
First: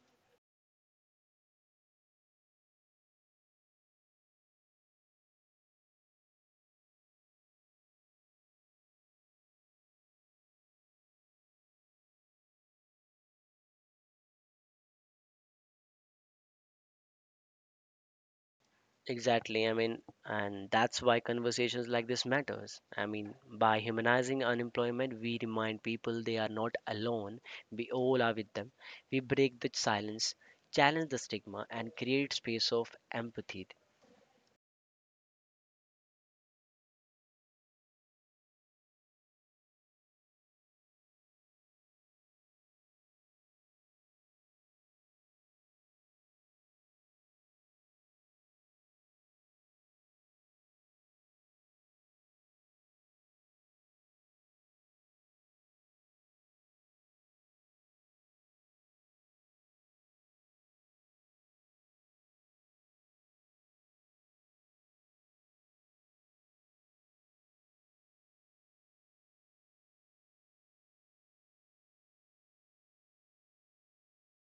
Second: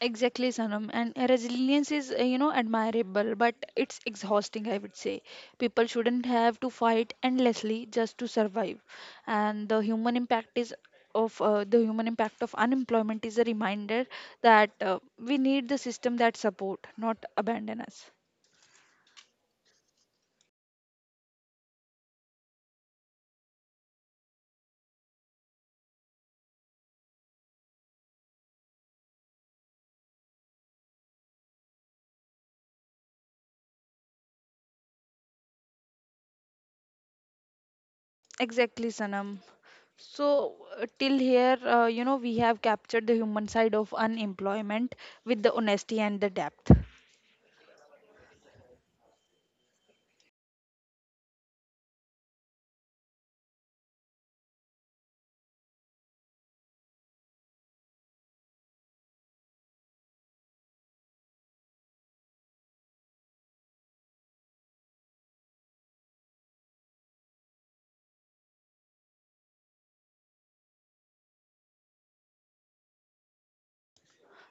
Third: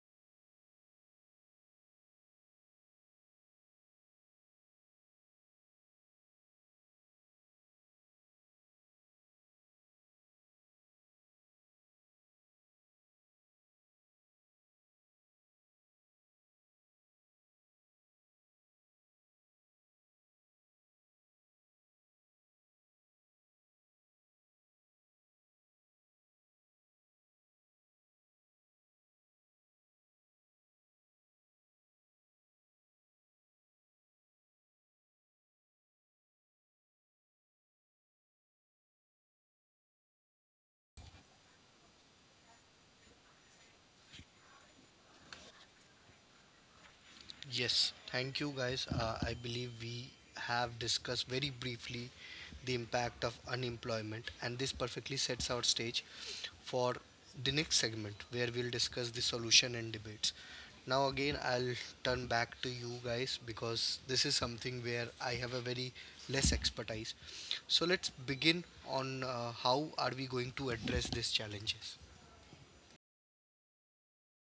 B: Exactly, Sanam. And resilience is, you know, admirable, but it's exhausting, I would say. People shouldn't have to fight endlessly just to survive. And the human impact of unemployment is a reminder that we need the system that support, not abandon us.
C: Exactly. I mean, and that's why conversations like this matters. I mean, by humanizing unemployment, we remind people they are not alone. We all are with them. We break the silence, challenge the stigma, and create space of empathy.
B: Exactly, Sanam. So, till here, you know, we have captured the human side of unemployment with the honesty and the depth.
A: Yes, thank you guys. I believe we have discussed very briefly the impact of unemployment, and this perfectly sets our stage for the next segment where we'll discuss the solution and debates. Now, again, I'll turn back to you guys because this is something where I have a very less expertise. So, let's begin on how are we going to address these challenges.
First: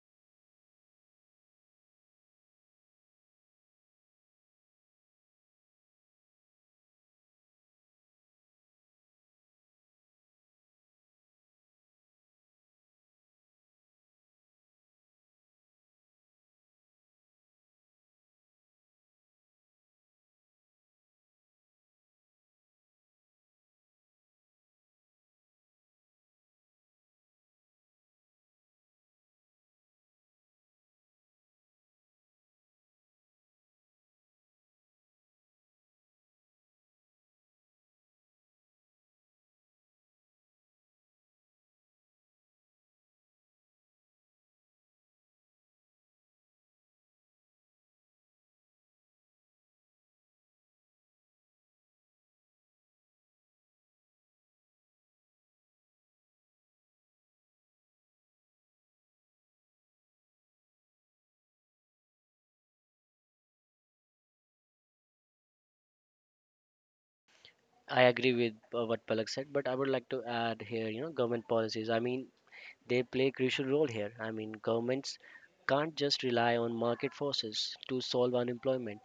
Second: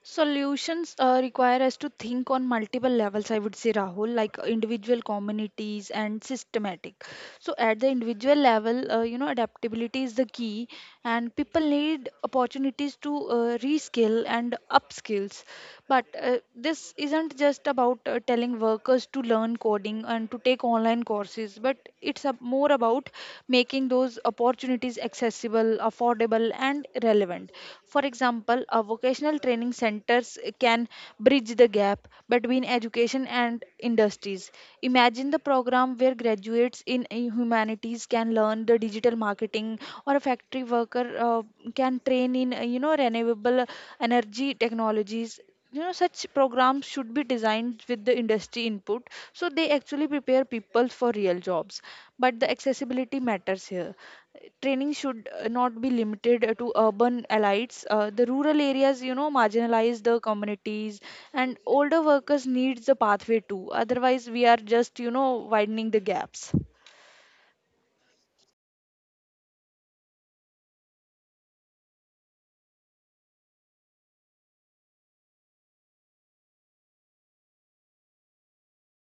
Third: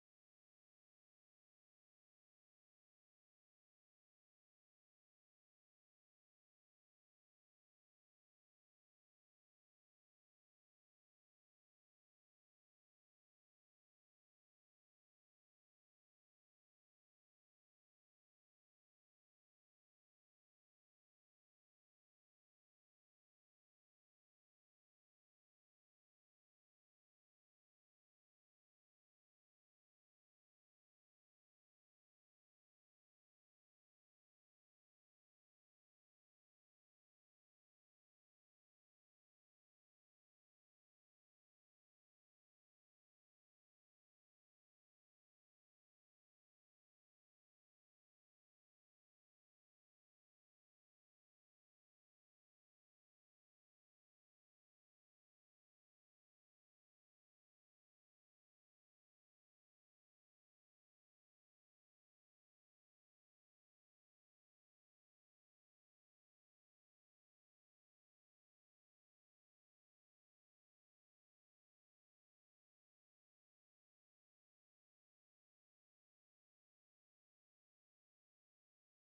B: Solutions require us to think on multiple levels, I would say, Rahul, like individual communities and systematic. So, at the individual level, you know, adaptability is the key, and people need opportunities to reskill and upskills. But this isn't just about telling workers to learn coding and to take online courses, but it's a, more about making those opportunities accessible, affordable, and relevant. For example, a vocational training centers can bridge the gap between education and industries. Imagine the program where graduates in humanities can learn the digital marketing or a factory worker can train in you know renewable energy technologies. You know, such programs should be designed with the industry input so they actually prepare people for real jobs, but the accessibility matters here. Training should not be limited to urban elites, the rural areas, you know, marginalize the communities, and older workers needs the pathway too. Otherwise we are just, you know, widening the gaps.
C: I agree with what Palak said, but I would like to add here, government policies. I mean, they play a crucial role here. I mean, governments can't just rely on market forces to solve unemployment.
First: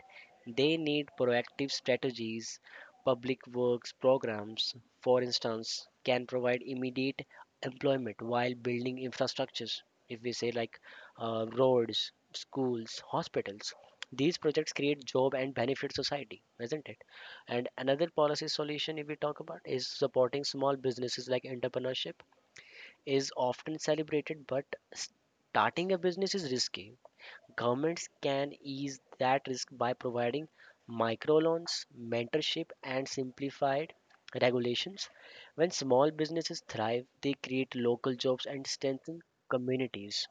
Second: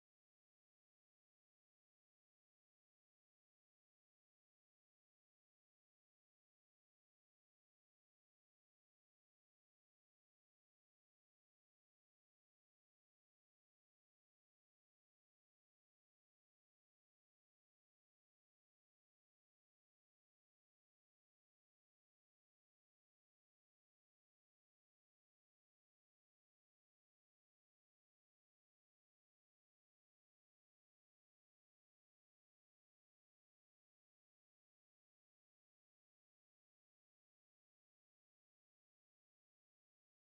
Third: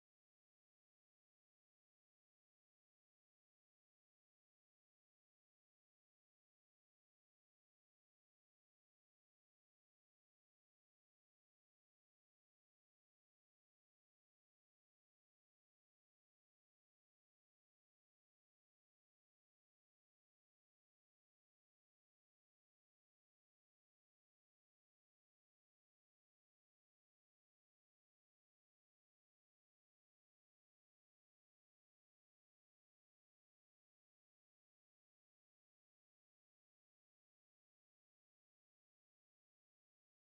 C: They need proactive strategies. Public works programs, for instance, can provide immediate employment while building infrastructures. If we say like roads, schools, hospitals, these projects create job and benefit society, isn't it? And another policy solution, if we talk about, is supporting small businesses like entrepreneurship is often celebrated, but starting a business is risky. Governments can ease that risk by providing microloans, mentorship, and simplified regulations. When small businesses thrive, they create local jobs and strengthen communities.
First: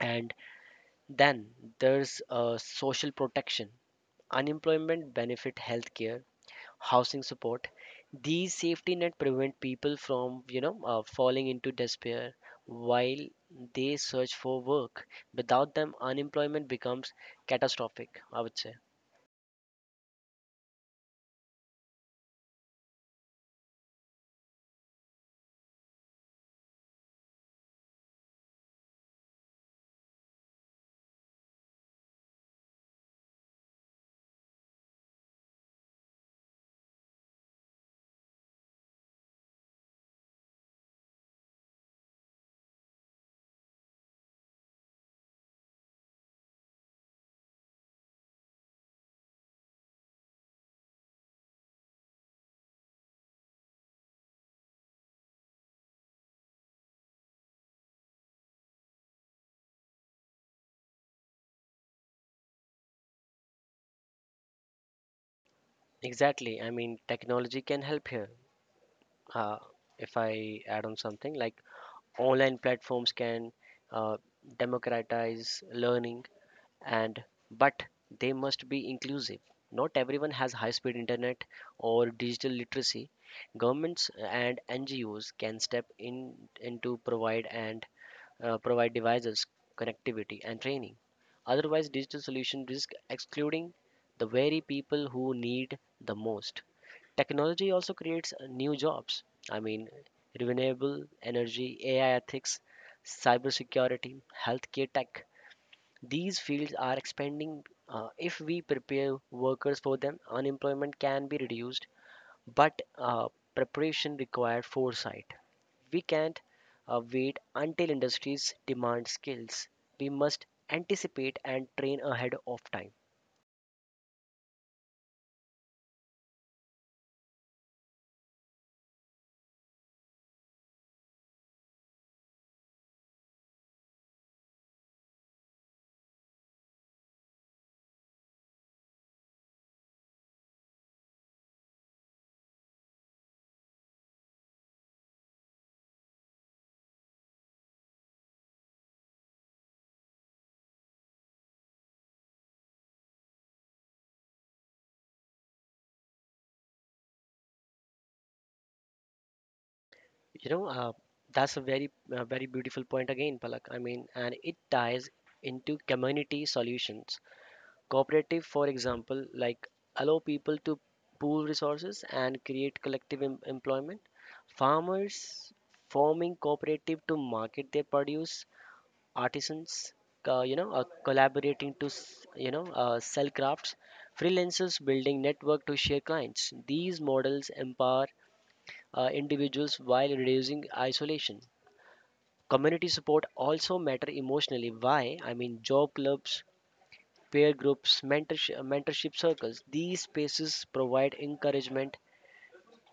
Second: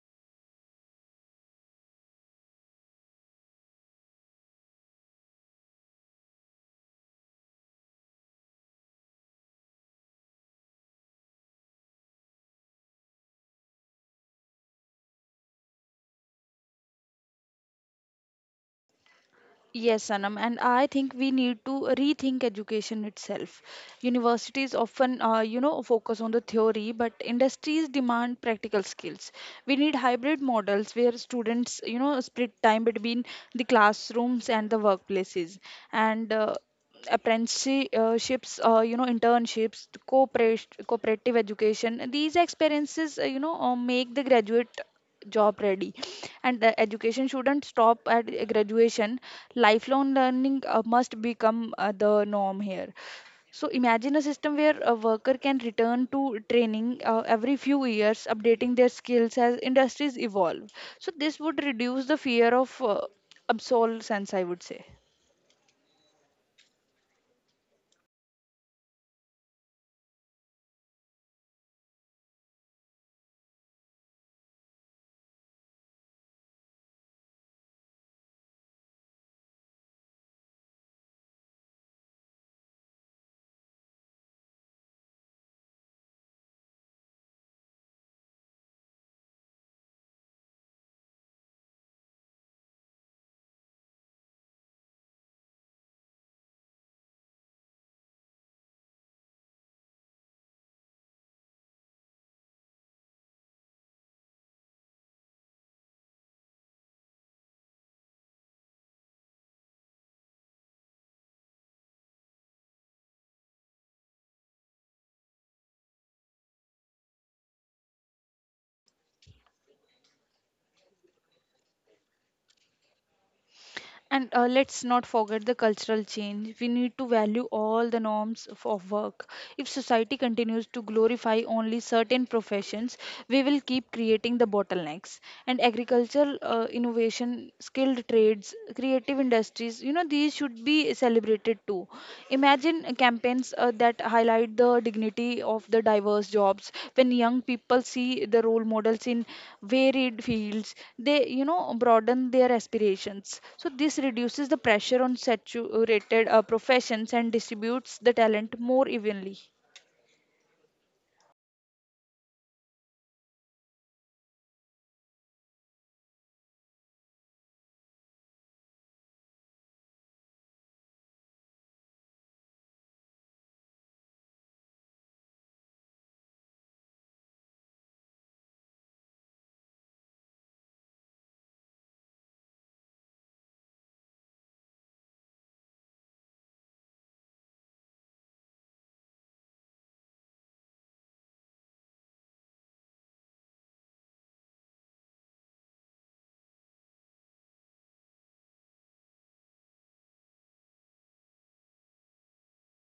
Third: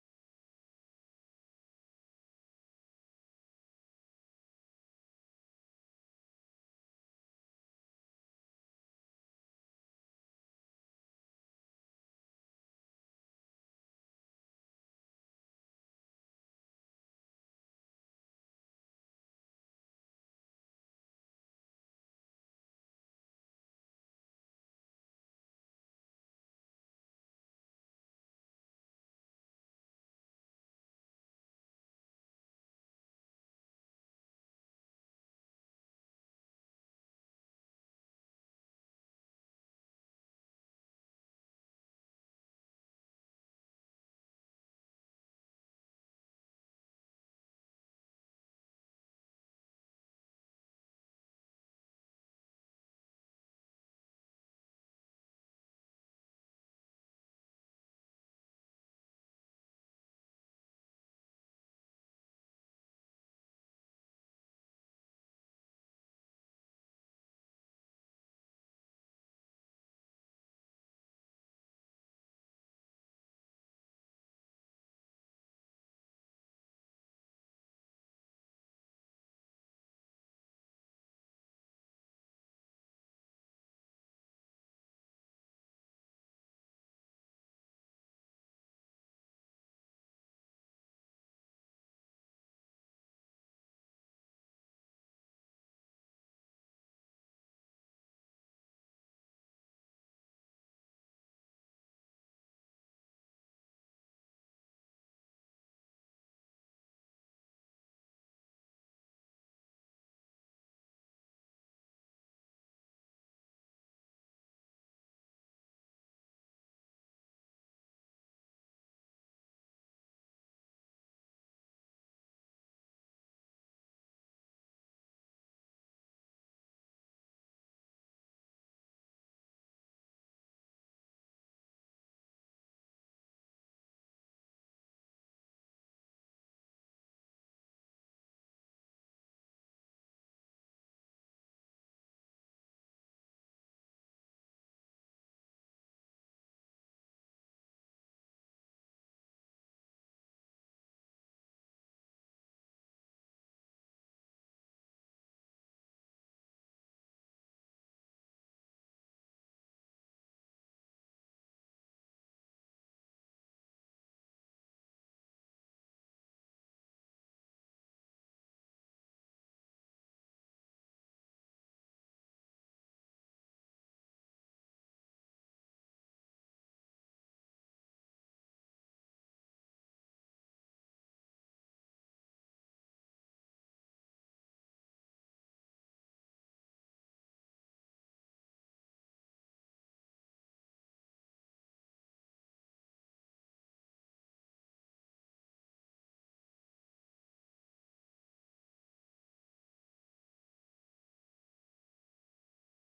C: And then there's social protection, unemployment benefit, healthcare housing support. These safety net prevent people from, falling into despair while they search for work. Without them, unemployment becomes catastrophic, I would say.
B: Yes, Sanam, and I think we need to rethink education itself. Universities often, you know, focus on the theory, but industries demand practical skills. We need hybrid models where students, you know, split time between the classrooms and the workplaces, and apprenticeships, you know, internships, cooperative education. These experiences, you know, make the graduate job ready, and the education shouldn't stop at graduation. Lifelong learning must become the norm here. So imagine a system where a worker can return to training every few years, updating their skills as industries evolve. So this would reduce the fear of obsolescence, I would say.
C: Exactly. I mean, technology can help here. Uh, if I add on something like online platforms can uh, democratize learning. And but they must be inclusive. Not everyone has high speed internet or digital literacy. Governments and NGOs can step in, into provide and provide devices, connectivity, and training. Otherwise, digital solutions risk excluding the very people who need the most. Technology also creates new jobs. I mean, renewable energy, AI ethics, cybersecurity, healthcare tech, these fields are expanding. If we prepare workers for them, unemployment can be reduced, but preparation required foresight. We can't wait until industries demand skills. We must anticipate and train ahead of time.
B: And let's not forget the cultural change. We need to value all the norms of work. If society continues to glorify only certain professions, we will keep creating the bottlenecks, and agricultural innovation, skilled trades, creative industries, you know, these should be celebrated too. Imagine campaigns that highlight the dignity of the diverse jobs. When young people see the role models in varied fields, they, you know, broaden their aspirations. So, this reduces the pressure on saturated professions and distributes the talent more evenly.
C: You know, uh, that's a very, very beautiful point again, Palak. I mean, and it ties into community solutions. Cooperative, for example, like allow people to pool resources and create collective employment. Farmers forming cooperative to market their produce. Artisans, collaborating to sell crafts. Freelancers building network to share clients. These models empower individuals while reducing isolation. Community support also matter emotionally. Why? I mean, job clubs peer groups, mentorship circles. These spaces provide encouragement,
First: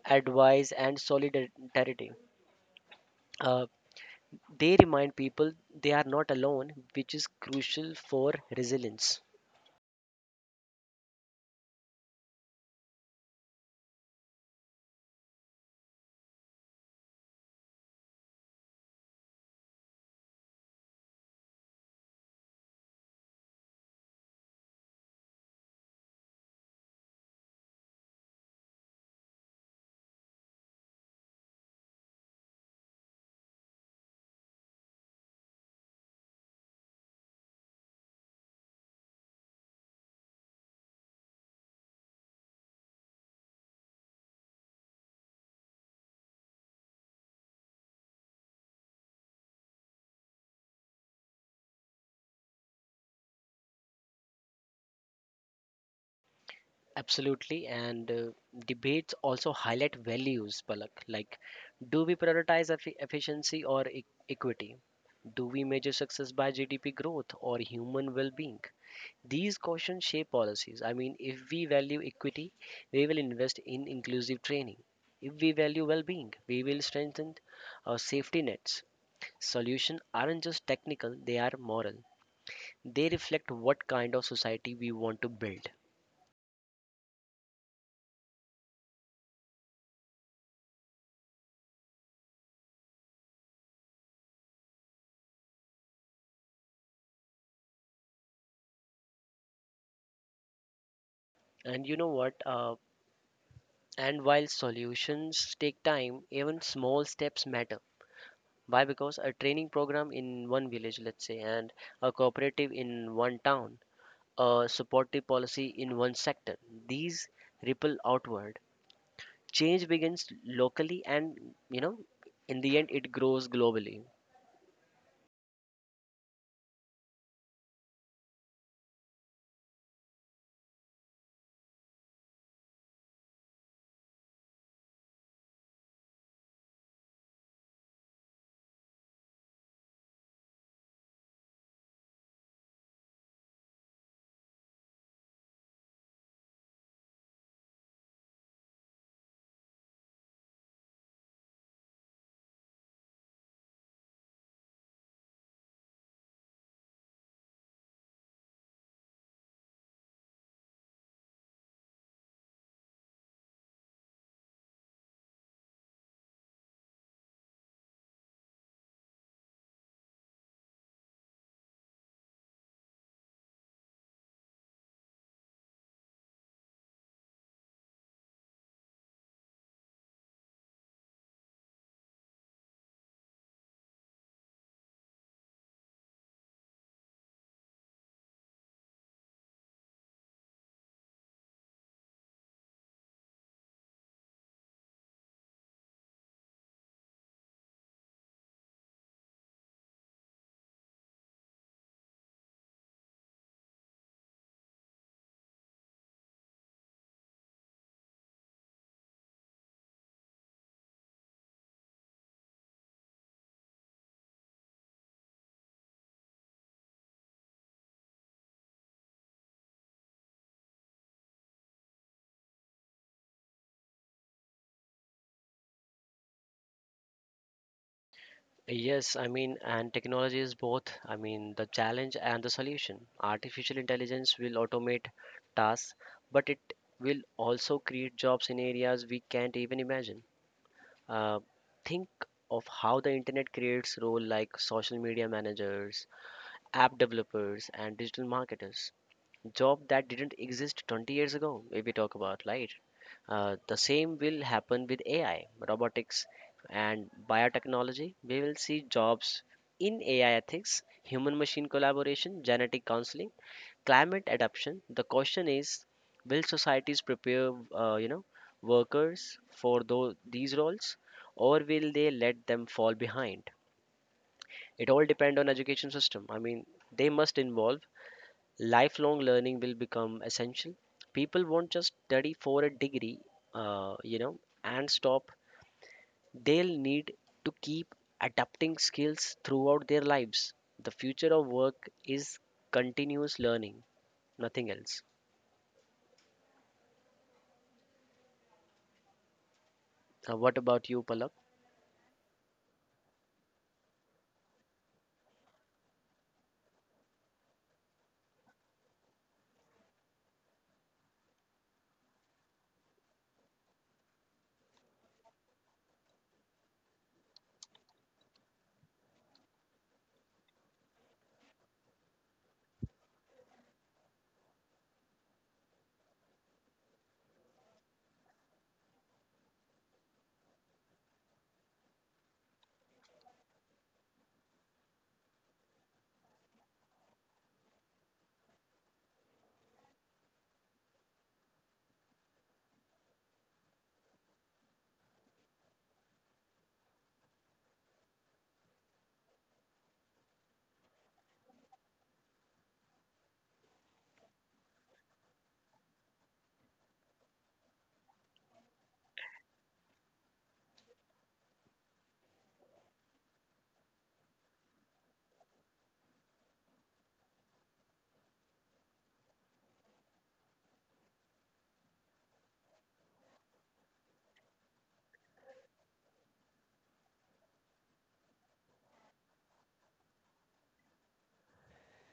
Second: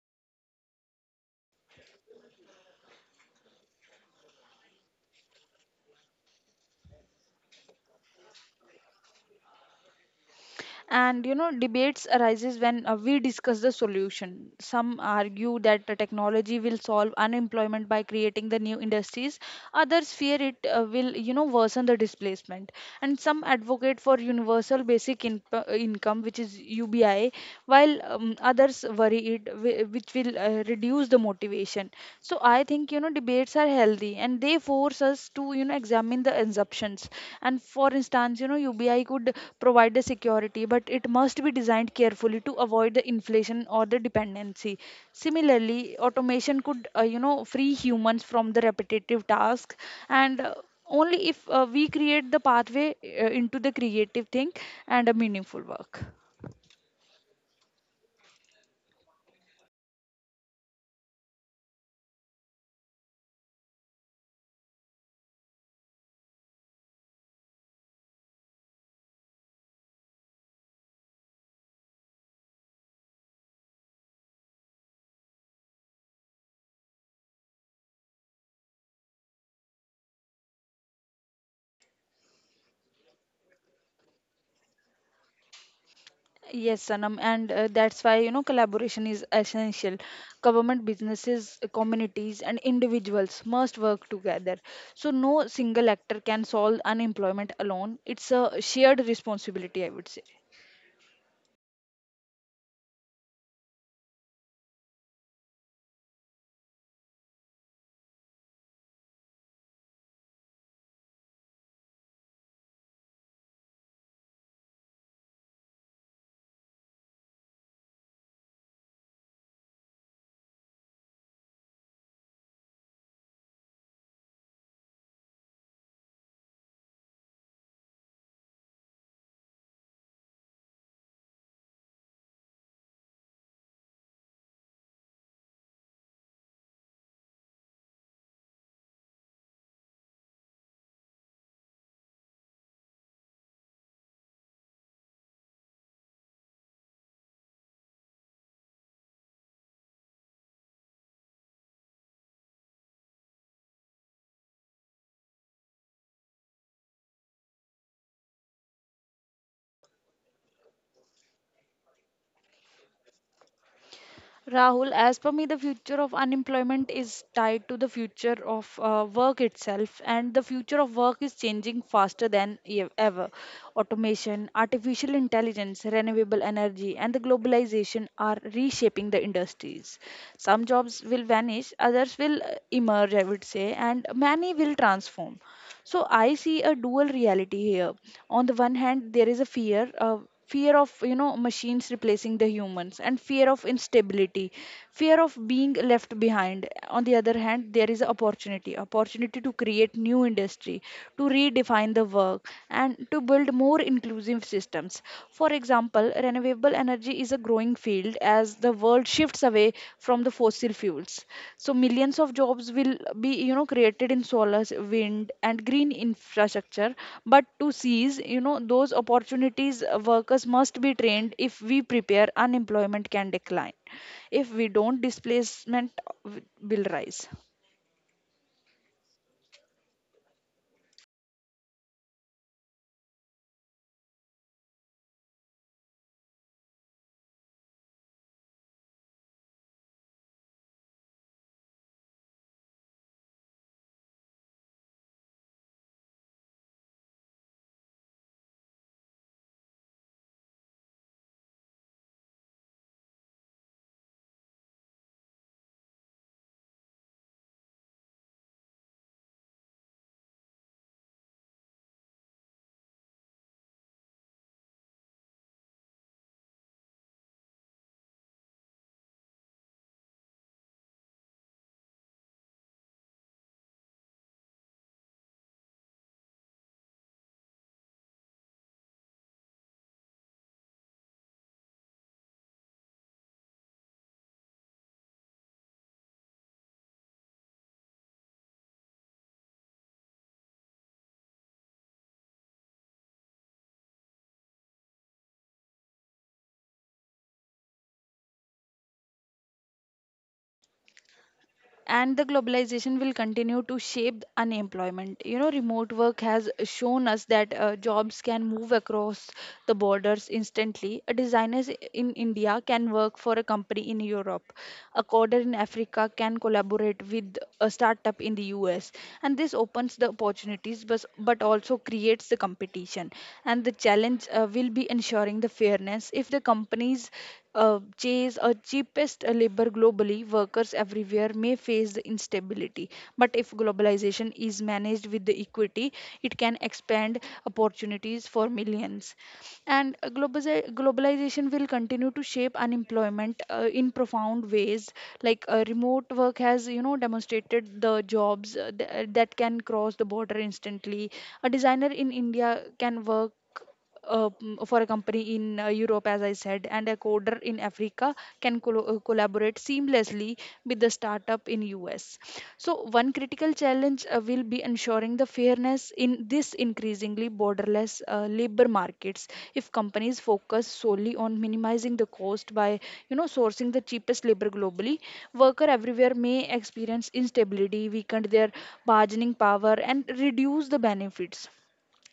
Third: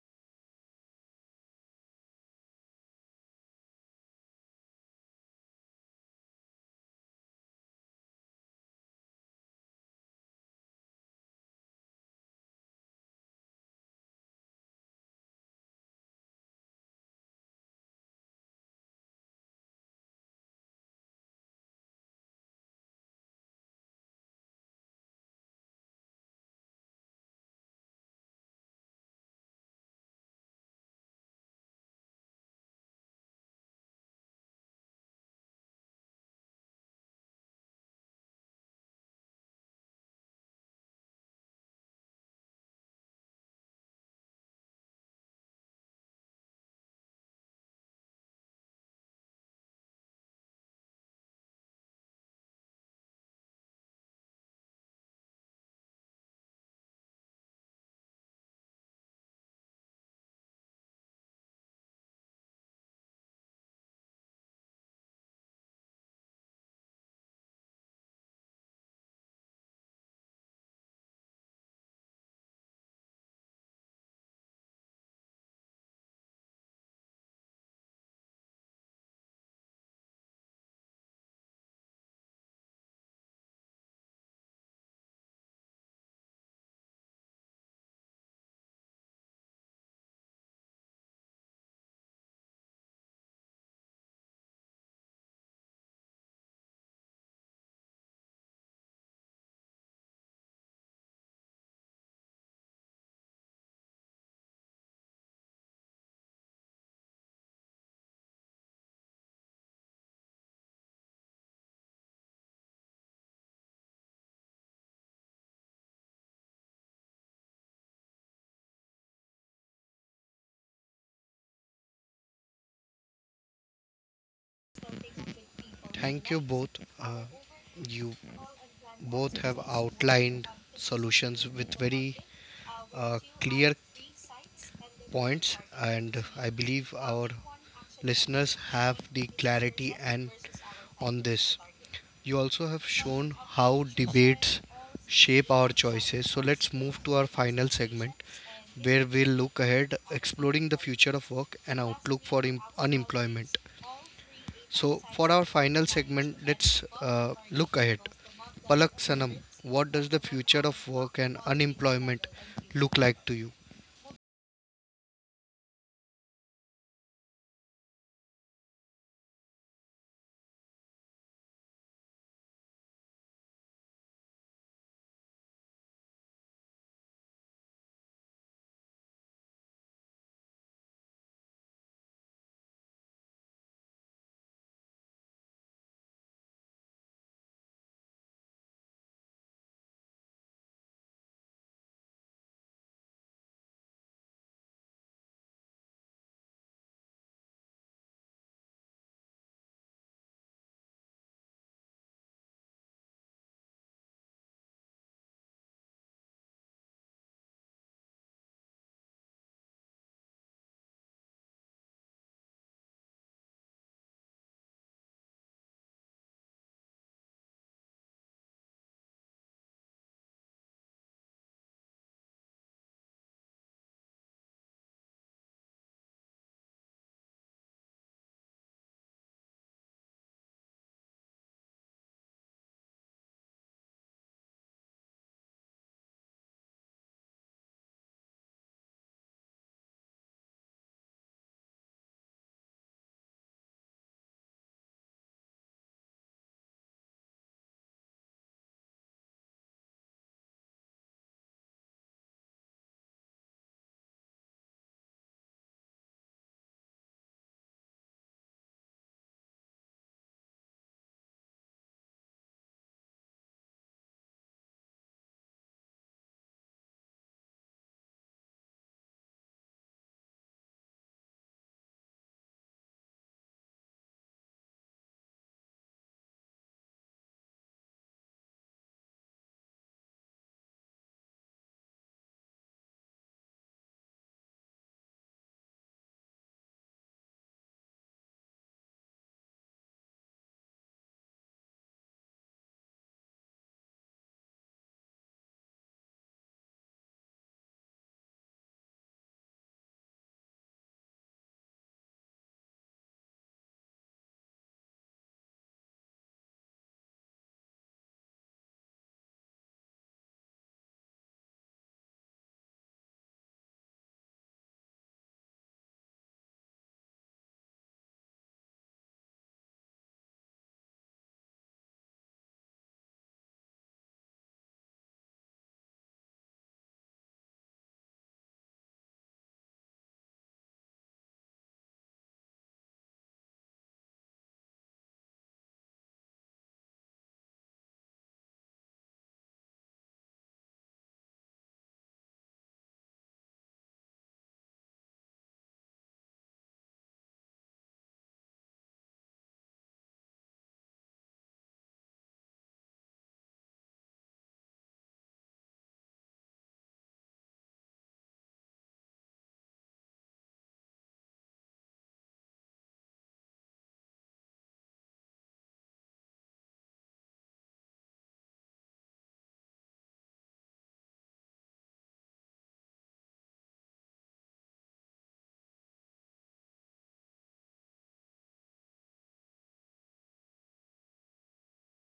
C: advice, and solidarity. Uh, they remind people they are not alone, which is crucial for resilience.
B: And you know, debates arises when we discuss the solution. Some argue that the technology will solve unemployment by creating the new industries, others fear it will, you know, worsen the displacement, and some advocate for universal basic income, which is UBI, while others worry it which will reduce the motivation. So I think, you know, debates are healthy and they force us to, you know, examine the assumptions. And for instance, you know, UBI could provide the security, but it must be designed carefully to avoid the inflation or the dependency. Similarly, automation could you know, free humans from the repetitive task, and only if we create the pathway into the creative thing and a meaningful work.
C: Absolutely, and debates also highlight values, Palak. Like, do we prioritize efficiency or equity? Do we measure success by GDP growth or human well being? These questions shape policies. I mean, if we value equity, we will invest in inclusive training. If we value well being, we will strengthen our safety nets. Solutions aren't just technical, they are moral. They reflect what kind of society we want to build.
B: Yes, Sanam, and that's why, you know, collaboration is essential. Government, businesses, communities, and individuals must work together. So no single actor can solve unemployment alone. It's a shared responsibility, I would say.
C: And you know what? And while solutions take time, even small steps matter. Why? Because a training program in one village, let's say, and a cooperative in one town, a supportive policy in one sector, these ripple outward. Change begins locally and, you know, in the end, it grows globally.
A: Thank you both. Uh, you both have outlined solutions with very clear points, and I believe our listeners have the clarity and on this. You also have shown how debates shape our choices, so let's move to our final segment where we'll look ahead exploring the future of work and outlook for unemployment. So, for our final segment, let's look ahead. Palak Sanam, what does the future of work and unemployment look like to you?
B: Rahul, as per me, the future of unemployment is tied to the future of work itself, and the future of work is changing faster than ever. Automation, artificial intelligence, renewable energy, and the globalization are reshaping the industries. Some jobs will vanish, others will emerge, I would say, and many will transform. So I see a dual reality here. On the one hand, there is a fear, fear of, you know, machines replacing the humans, and fear of instability, fear of being left behind. On the other hand, there is a opportunity to create new industry, to redefine the work, and to build more inclusive systems. For example, renewable energy is a growing field as the world shifts away from the fossil fuels plants. So millions of jobs will be, you know, created in solar wind and green infrastructure. But to seize, you know, those opportunities workers must be trained. If we prepare, unemployment can decline. If we don't, displacement will rise.
C: Yes, I mean, and technology is both, I mean, the challenge and the solution. Artificial intelligence will automate tasks, but it will also create jobs in areas we can't even imagine. Uh, think of how the internet creates roles like social media managers, app developers, and digital marketers. Job that didn't exist 20 years ago, if we talk about, right? The same will happen with AI, robotics, and biotechnology. We will see jobs in AI ethics, human machine collaboration, genetic counseling, climate adaptation. The question is will societies prepare uh, you know workers for these roles, or will they let them fall behind? It all depends on education system. I mean, they must involve lifelong learning will become essential. People won't just study for a degree uh, you know and stop. They'll need to keep adapting skills throughout their lives. The future of work is continuous learning, nothing else. What about you, Palak?
B: And the globalization will continue to shape unemployment. You know, remote work has shown us that jobs can move across the borders instantly. A designer in India can work for a company in Europe, a coder in Africa can collaborate with a startup in the US, and this opens the opportunity opportunities, but also creates the competition. And the challenge will be ensuring the fairness. If the companies chase a cheapest labor globally, workers everywhere may face the instability. But if globalization is managed with the equity, it can expand opportunities for millions. And globalization will continue to shape unemployment in profound ways. Like remote work has, you know, demonstrated the jobs that can cross the border instantly. A designer in India can work mm, for a company in Europe, as I said, and a coder in Africa can collaborate seamlessly with the startup in US. So, one critical challenge will be ensuring the fairness in this increasingly borderless labor markets. If companies focus solely on minimizing the cost by, you know, sourcing the cheapest labor globally, worker everywhere may experience instability, weaken their bargaining power, and reduce the benefits.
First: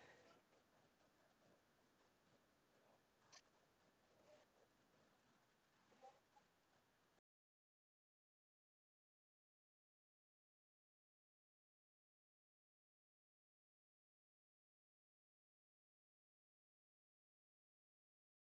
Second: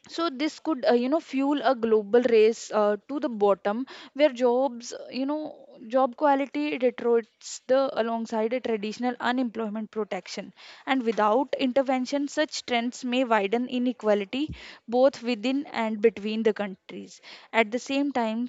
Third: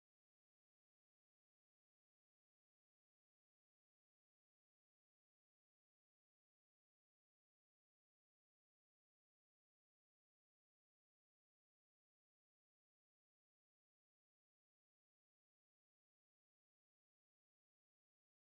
B: So this could you know, fuel a global race to the bottom, where jobs you know, job quality deteriorates the alongside a traditional unemployment protection. And without intervention, such trends may widen inequality both within and between the countries. At the same time,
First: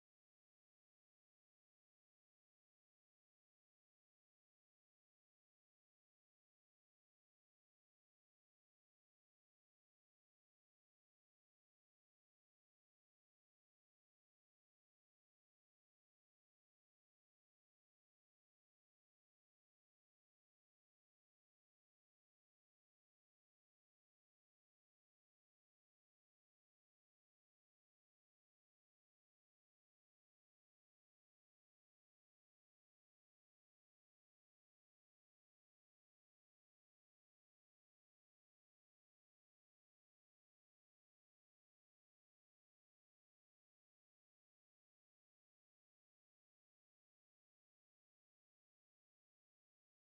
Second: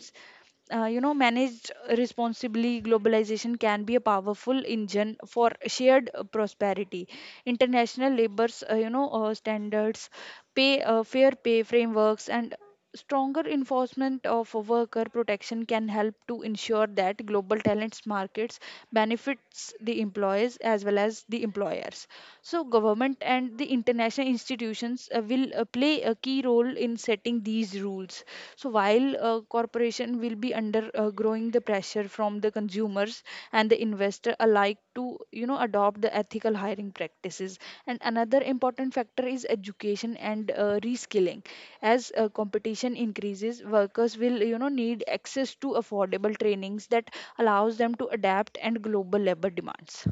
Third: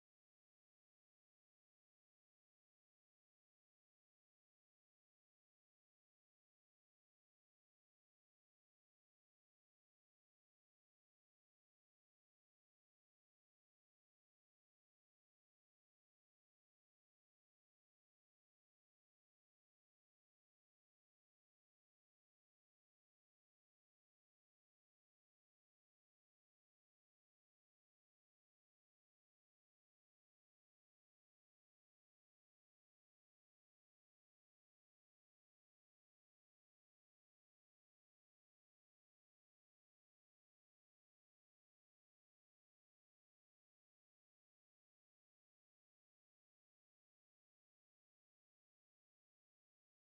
B: you know, managed responsibly, globalization can be a powerful engine for shared prosperity. International labors you know standards, pay fair pay frameworks, and stronger enforcement of worker protection can help to ensure that global talents markets benefits the employees as well as the employers. So government and the international institutions will play a key role in setting these rules. So while corporation will be under growing the pressure from the consumers and the investor alike to, you know, adopt the ethical hiring practices. And another important factor is education and reskilling. As competition increases, workers will, you know, need access to affordable trainings that allows them to adapt and global labor demands.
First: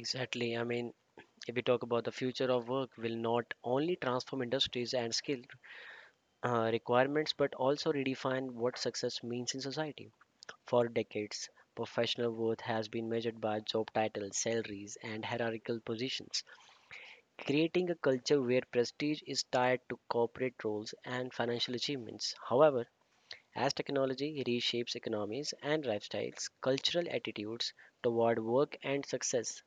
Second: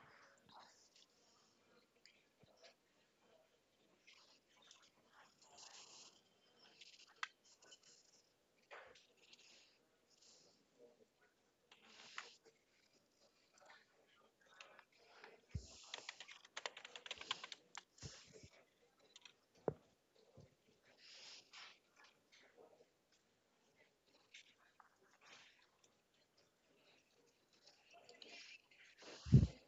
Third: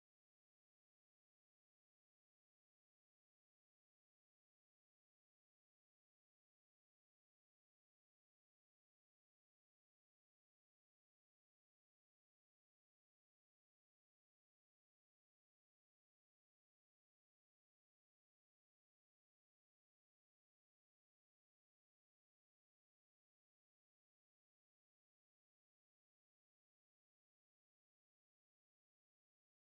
C: Exactly. I mean, if we talk about the future of work will not only transform industries and skill requirements, but also redefine what success means in society. For decades, professional worth has been measured by job titles, salaries, and hierarchical positions, creating a culture where prestige is tied to corporate roles and financial achievements. However, as technology reshapes economies and lifestyles, cultural attitudes toward work and success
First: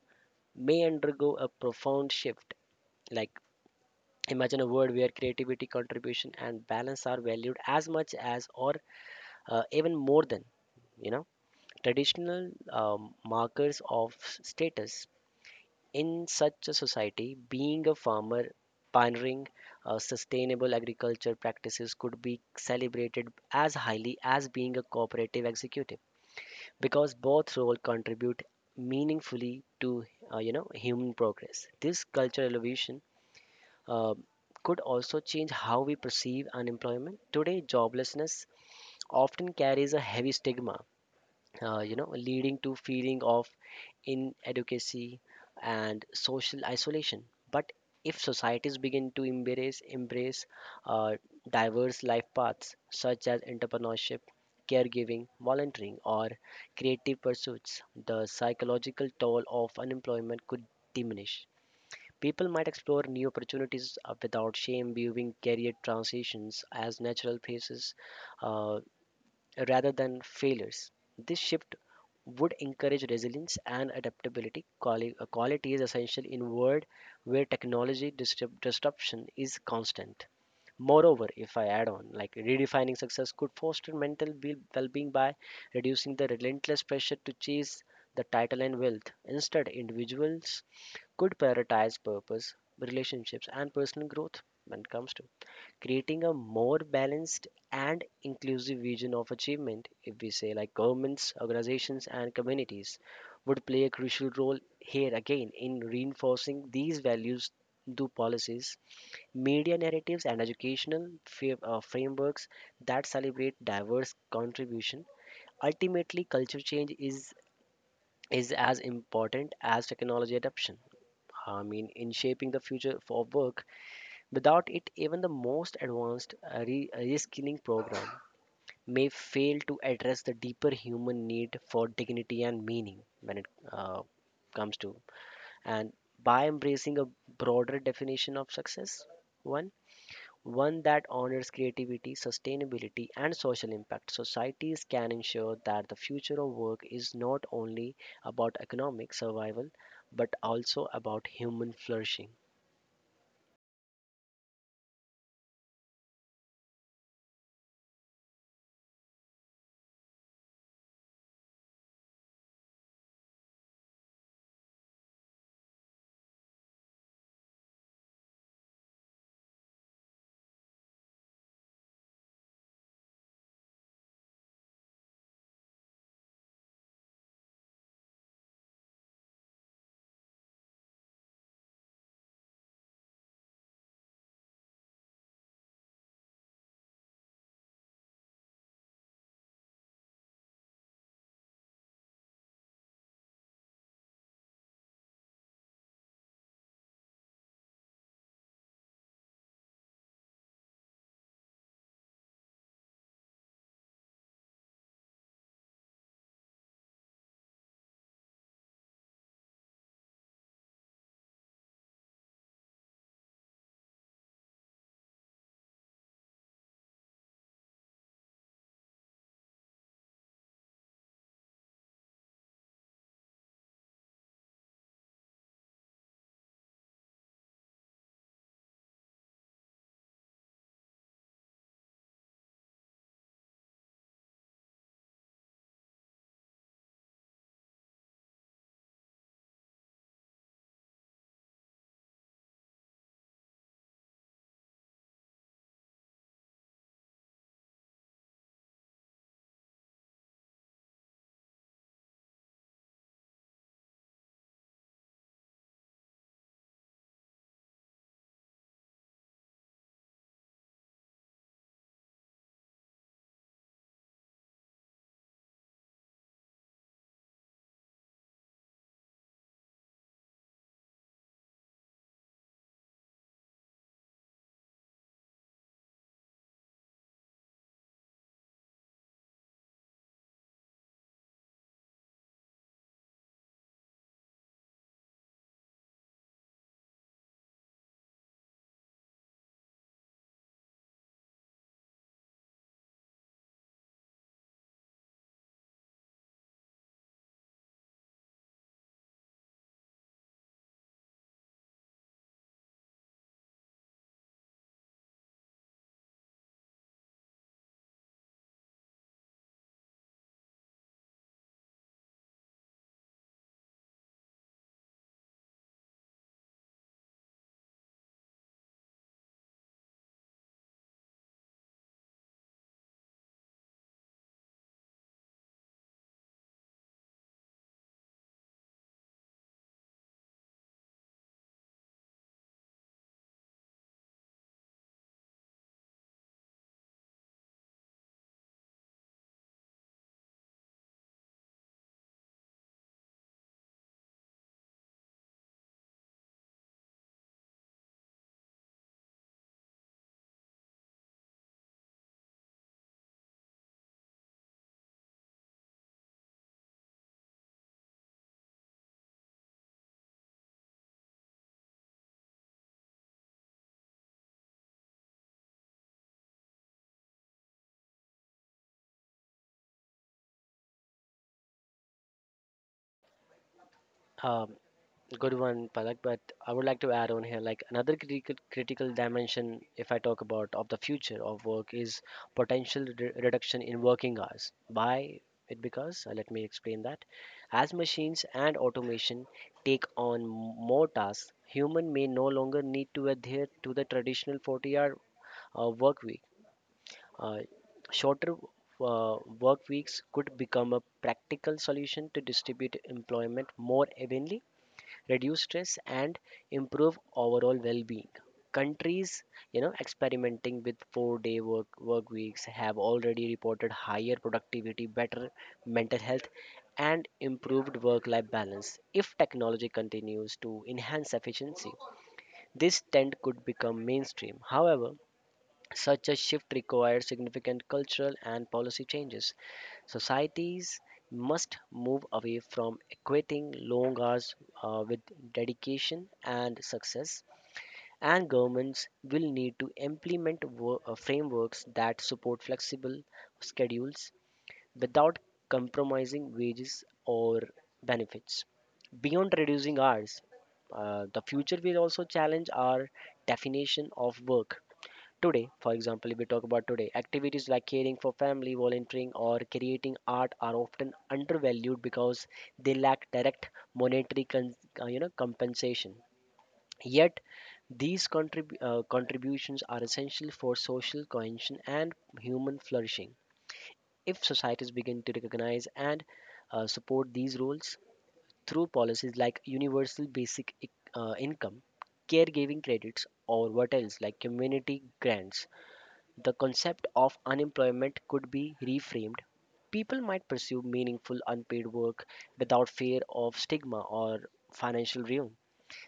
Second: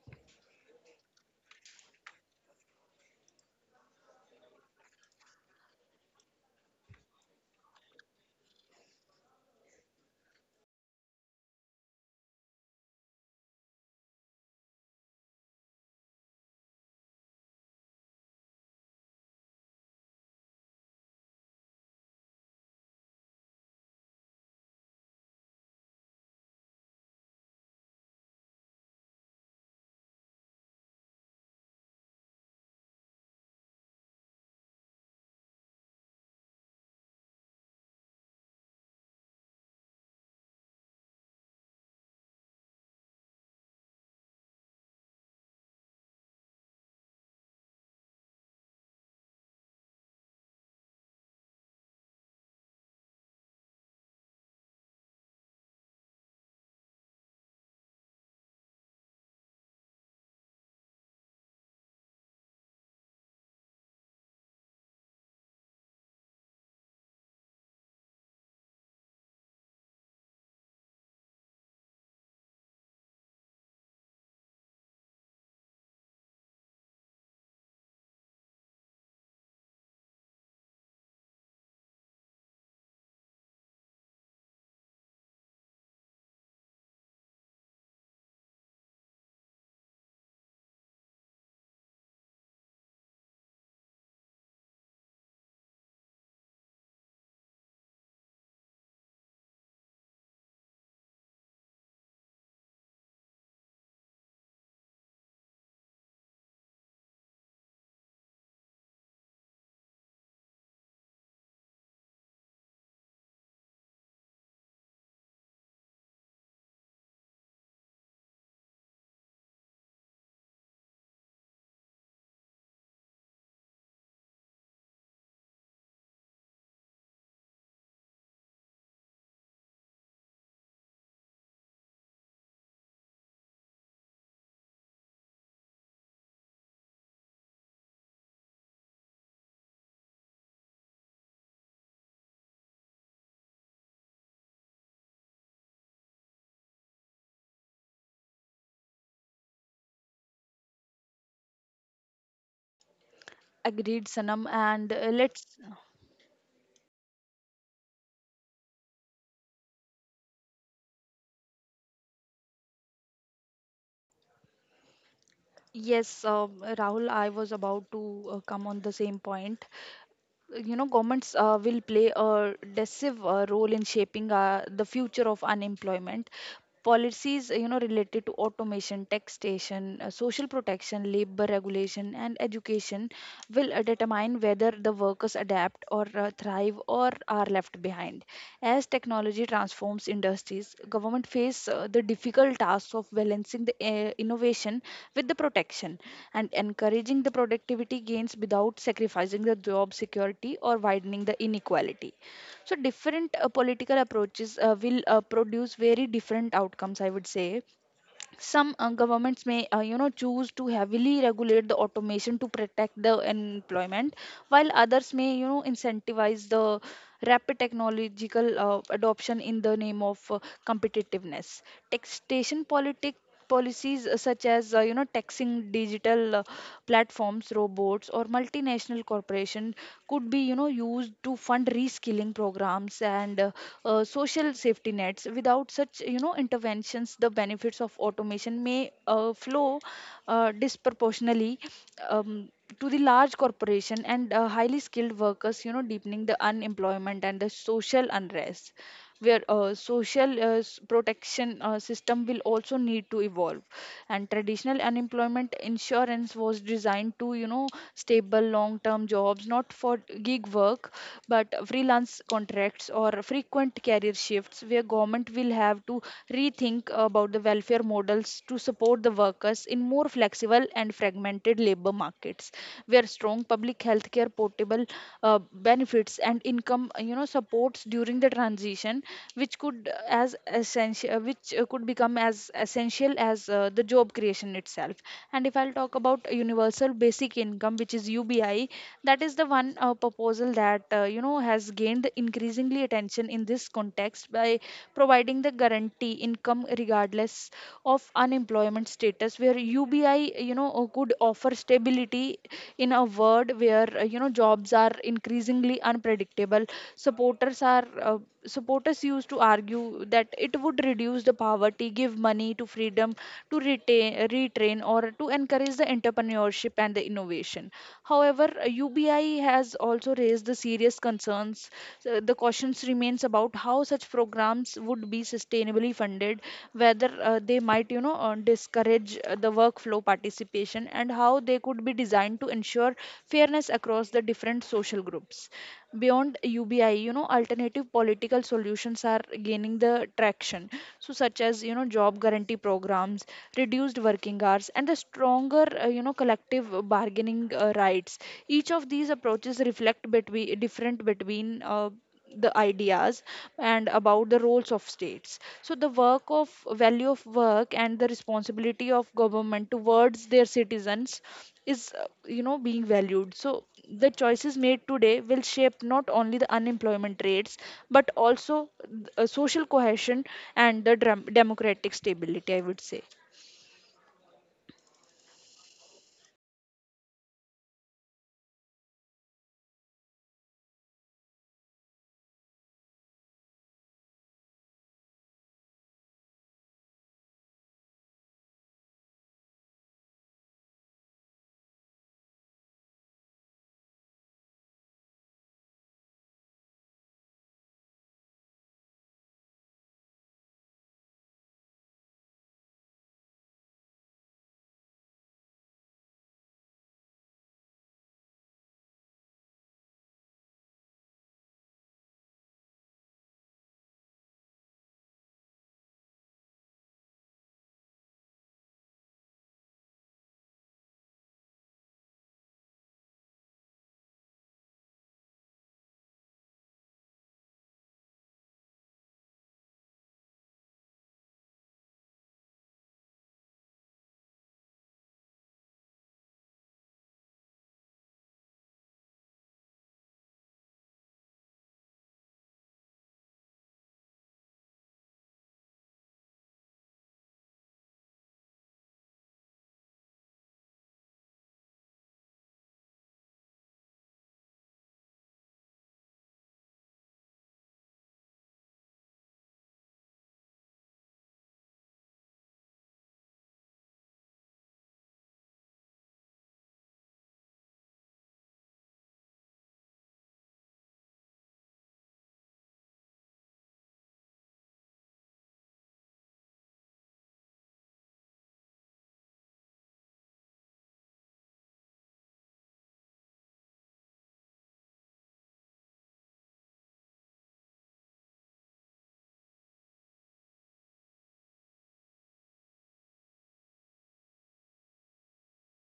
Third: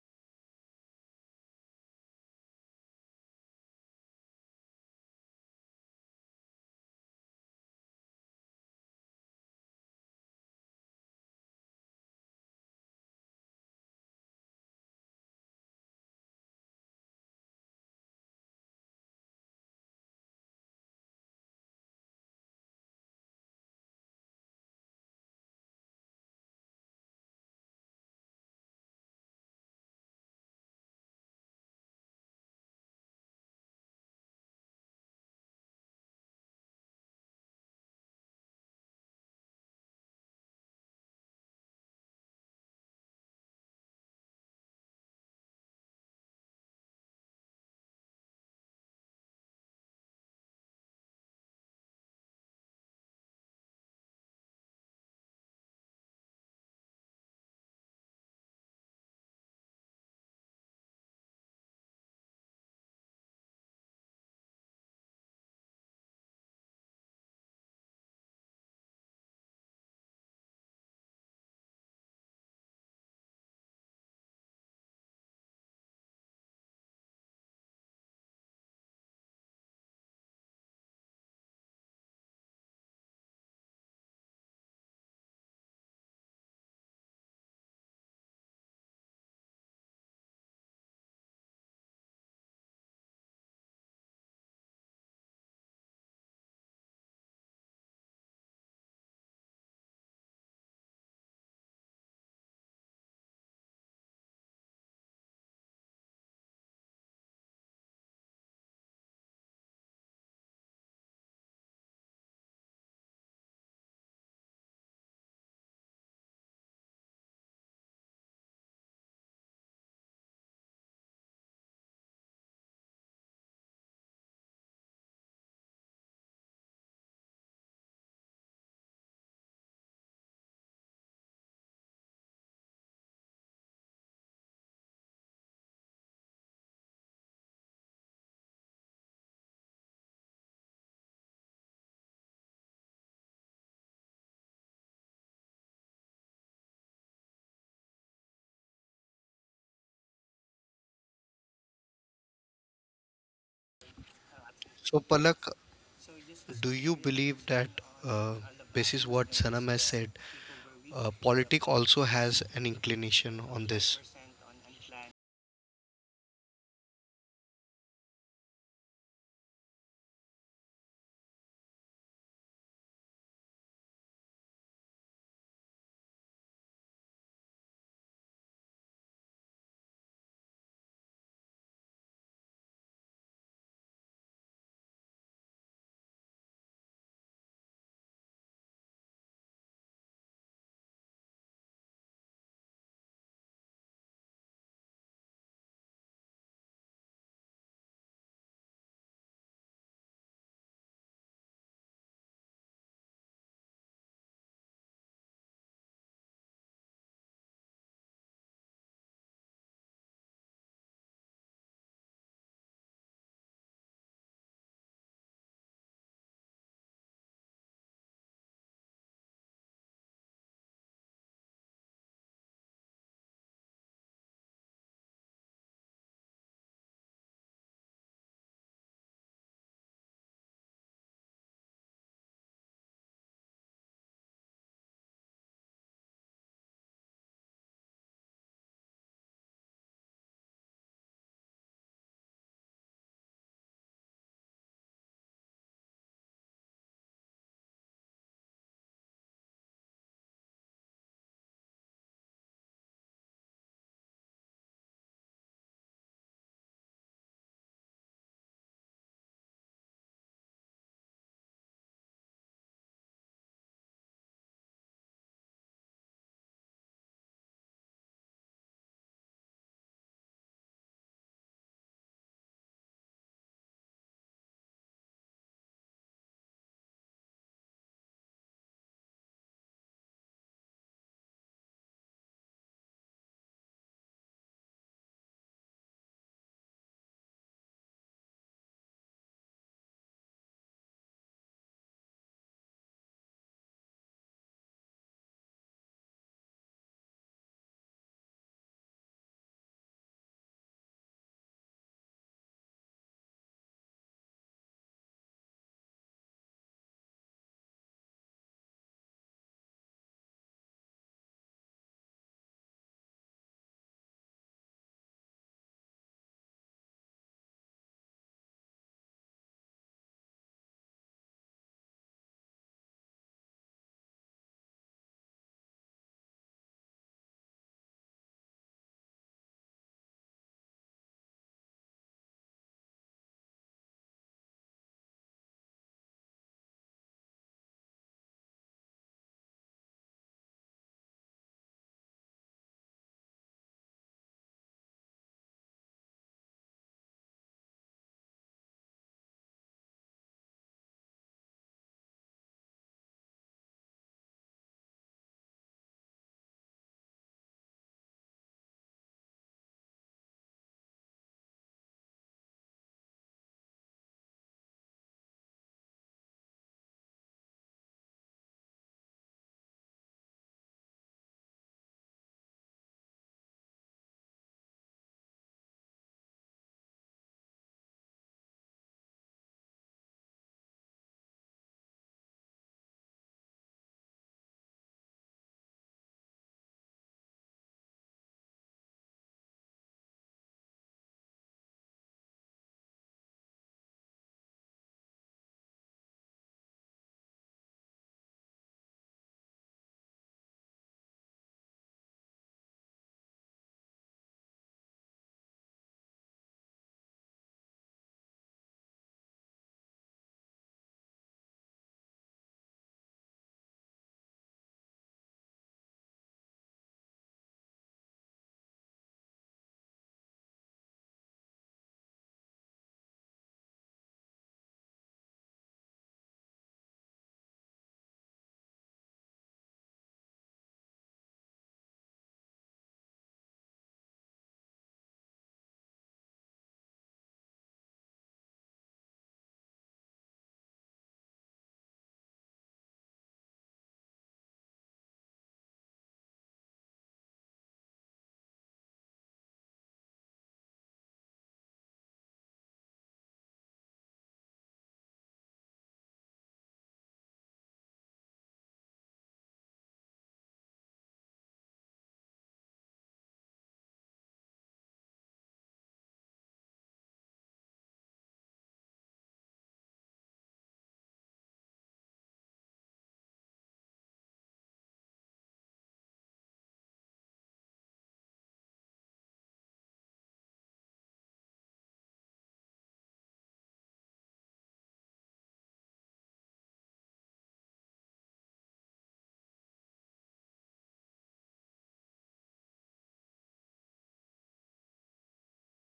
C: may undergo a profound shift. Like, imagine a world where creativity, contribution, and balance are valued as much as or even more than you know traditional markers of status. In such a society, being a farmer, pioneering sustainable agriculture practices could be celebrated as highly as being a cooperative executive, because both roles contribute meaningfully to human progress. This cultural evolution uh, could also change how we perceive unemployment. Today, joblessness often carries a heavy stigma, leading to feeling of inadequacy, and social isolation. But if societies begin to embrace uh, diverse life paths such as entrepreneurship, caregiving, volunteering, or creative pursuits, the psychological toll of unemployment could diminish. People might explore new opportunities without shame, viewing career transitions as natural phases uh, rather than failures. This shift would encourage resilience and adaptability, qualities essential in world where technology disruption is constant. Moreover, if I add on, like redefining success could foster mental well-being by reducing the relentless pressure to chase the title and wealth. Instead, individuals could prioritize purpose, relationships, and personal growth when it comes to creating a more balanced and inclusive vision of achievement. If we say like governments, organizations, and communities would play a crucial role here again in reinforcing these values through policies, media narratives, and educational frameworks that celebrate diverse contribution. Ultimately, culture change is as important as technology adoption, I mean, in shaping the future of work. Without it, even the most advanced reskilling program may fail to address the deeper human need for dignity and meaning when it uh, comes to. And by embracing a broader definition of success, one one that honors creativity, sustainability, and social impact, societies can ensure that the future of work is not only about economic survival but also about human flourishing.
B: Agreed, Sanam. And
A: So, Palak,
B: let's,
A: do you believe that, uh, basis what Sanam has said, politic also has an inclination on this?
B: yes, Rahul, I was about to come on the same point. You know, governments will play a decisive role in shaping the future of unemployment. Policies you know, related to automation, taxation, social protection, labor regulation, and education will determine whether the workers adapt or uh, thrive, or are left behind. As technology transforms industries, government face the difficult task of balancing the innovation with the protection, and encouraging the productivity gains without sacrificing the job security or widening the inequality. So different political approaches will produce very different outcomes, I would say. Some governments may you know, choose to heavily regulate the automation to protect the employment, while others may, you know, incentivize the rapid technological adoption in the name of competitiveness. Taxation politic policies such as you know, taxing digital platforms, robots, or multinational corporations could be, you know, used to fund reskilling programs and uh, social safety nets. Without such, you know, interventions, the benefits of automation may flow disproportionately, um, to the large corporation and highly skilled workers, you know, deepening the unemployment and the social unrest where social protection system will also need to evolve. And traditional unemployment insurance was designed to, you know, stable long term jobs, not for gig work but freelance contracts or frequent career shifts, where government will have to rethink about the welfare models to support the workers in more flexible and fragmented labor markets, where strong public healthcare, portable benefits and income, you know, supports during the transition, which could as essential which could become as essential as the job creation itself. And if I'll talk about universal basic income, which is UBI, that is the one proposal that, you know, has gained increasingly attention in this context by providing the guarantee income regardless of unemployment status, where UBI, you know, could offer stability in a world where, you know, jobs are increasingly unpredictable. supporters are uh, Supporters used to argue that it would reduce the poverty, give money to freedom to retain, retrain, or to encourage the entrepreneurship and the innovation. However, UBI has also raised the serious concerns. So the questions remains about how such programs would be sustainably funded, whether they might, you know, discourage the workflow participation, and how they could be designed to ensure fairness across the different social groups. Beyond UBI, you know, alternative political solutions are gaining the traction. So, such as, you know, job guarantee programs, reduced working hours, and the stronger, you know, collective bargaining rights. Each of these approaches reflect between different between. The ideas and about the roles of states, so the work of value of work and the responsibility of government towards their citizens is, you know, being valued. So the choices made today will shape not only the unemployment rates, but also social cohesion and the democratic stability, I would say.
C: Um, Good one, Palak. But I would like to add on here, like another critical dimension, if I talk about of the future of work, is potential reduction in working hours. Why it? Because let me explain that. As machines and automation take on more tasks, human may no longer need to adhere to the traditional 40-hour work week. Uh, shorter work weeks could become a practical solution to distribute employment more evenly, reduce stress, and improve overall well-being. Countries experimenting with 4-day work weeks have already reported higher productivity, better mental health, and improved work life balance. If technology continues to enhance efficiency, this trend could become mainstream. However, such a shift requires significant cultural and policy changes. Societies must move away from equating long hours with dedication and success, and governments will need to implement frameworks that support flexible schedules without compromising wages or benefits. Beyond reducing hours, the future will also challenge our definition of work. Today, for example, if we talk about today, activities like caring for family, volunteering, or creating art are often undervalued because they lack direct monetary compensation. Yet, these contributions are essential for social cohesion and human flourishing. If societies begin to recognize and support these roles through policies like universal basic income, caregiving credits, or what else like community grants, the concept of unemployment could be reframed. People might pursue meaningful unpaid work without fear of stigma or financial ruin.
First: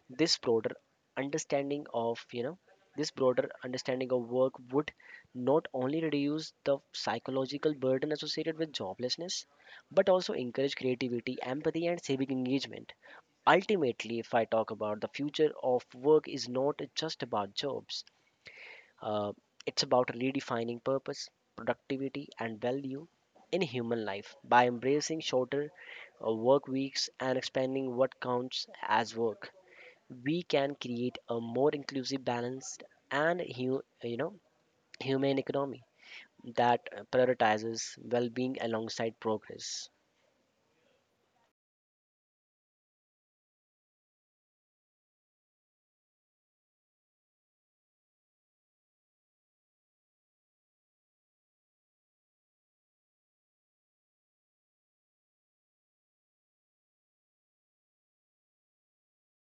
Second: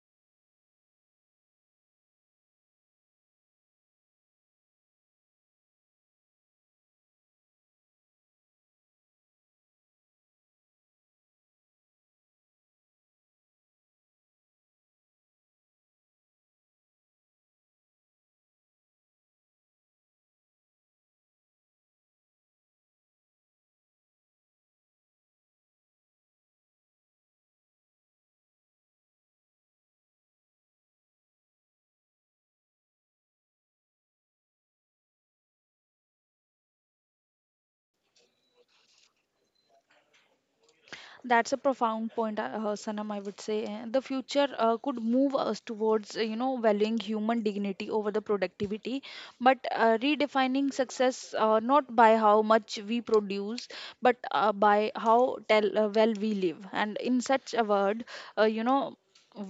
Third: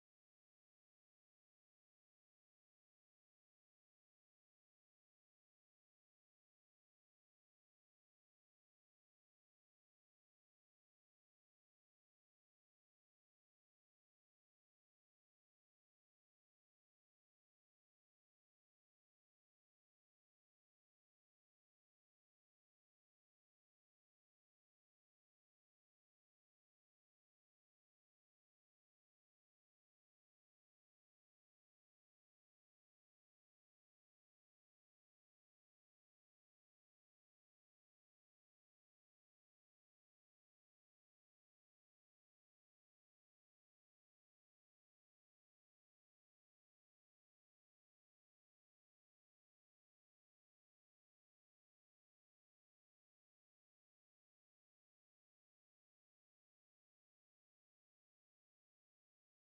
C: This broader understanding of, you know, this broader understanding of work would not only reduce the psychological burden associated with joblessness, but also encourage creativity, empathy, and civic engagement. Ultimately, if I talk about, the future of work is not just about jobs. Uh, it's about redefining purpose, productivity, and value in human life by embracing shorter work weeks and expanding what counts as work. We can create a more inclusive, balanced, and humane economy that prioritizes well-being alongside progress.
B: That's a profound point, Sanam. I would say the future could move us towards, you know, valuing human dignity over the productivity, but redefining success not by how much we produce, but by how tell, well we live. And in such a word, you know,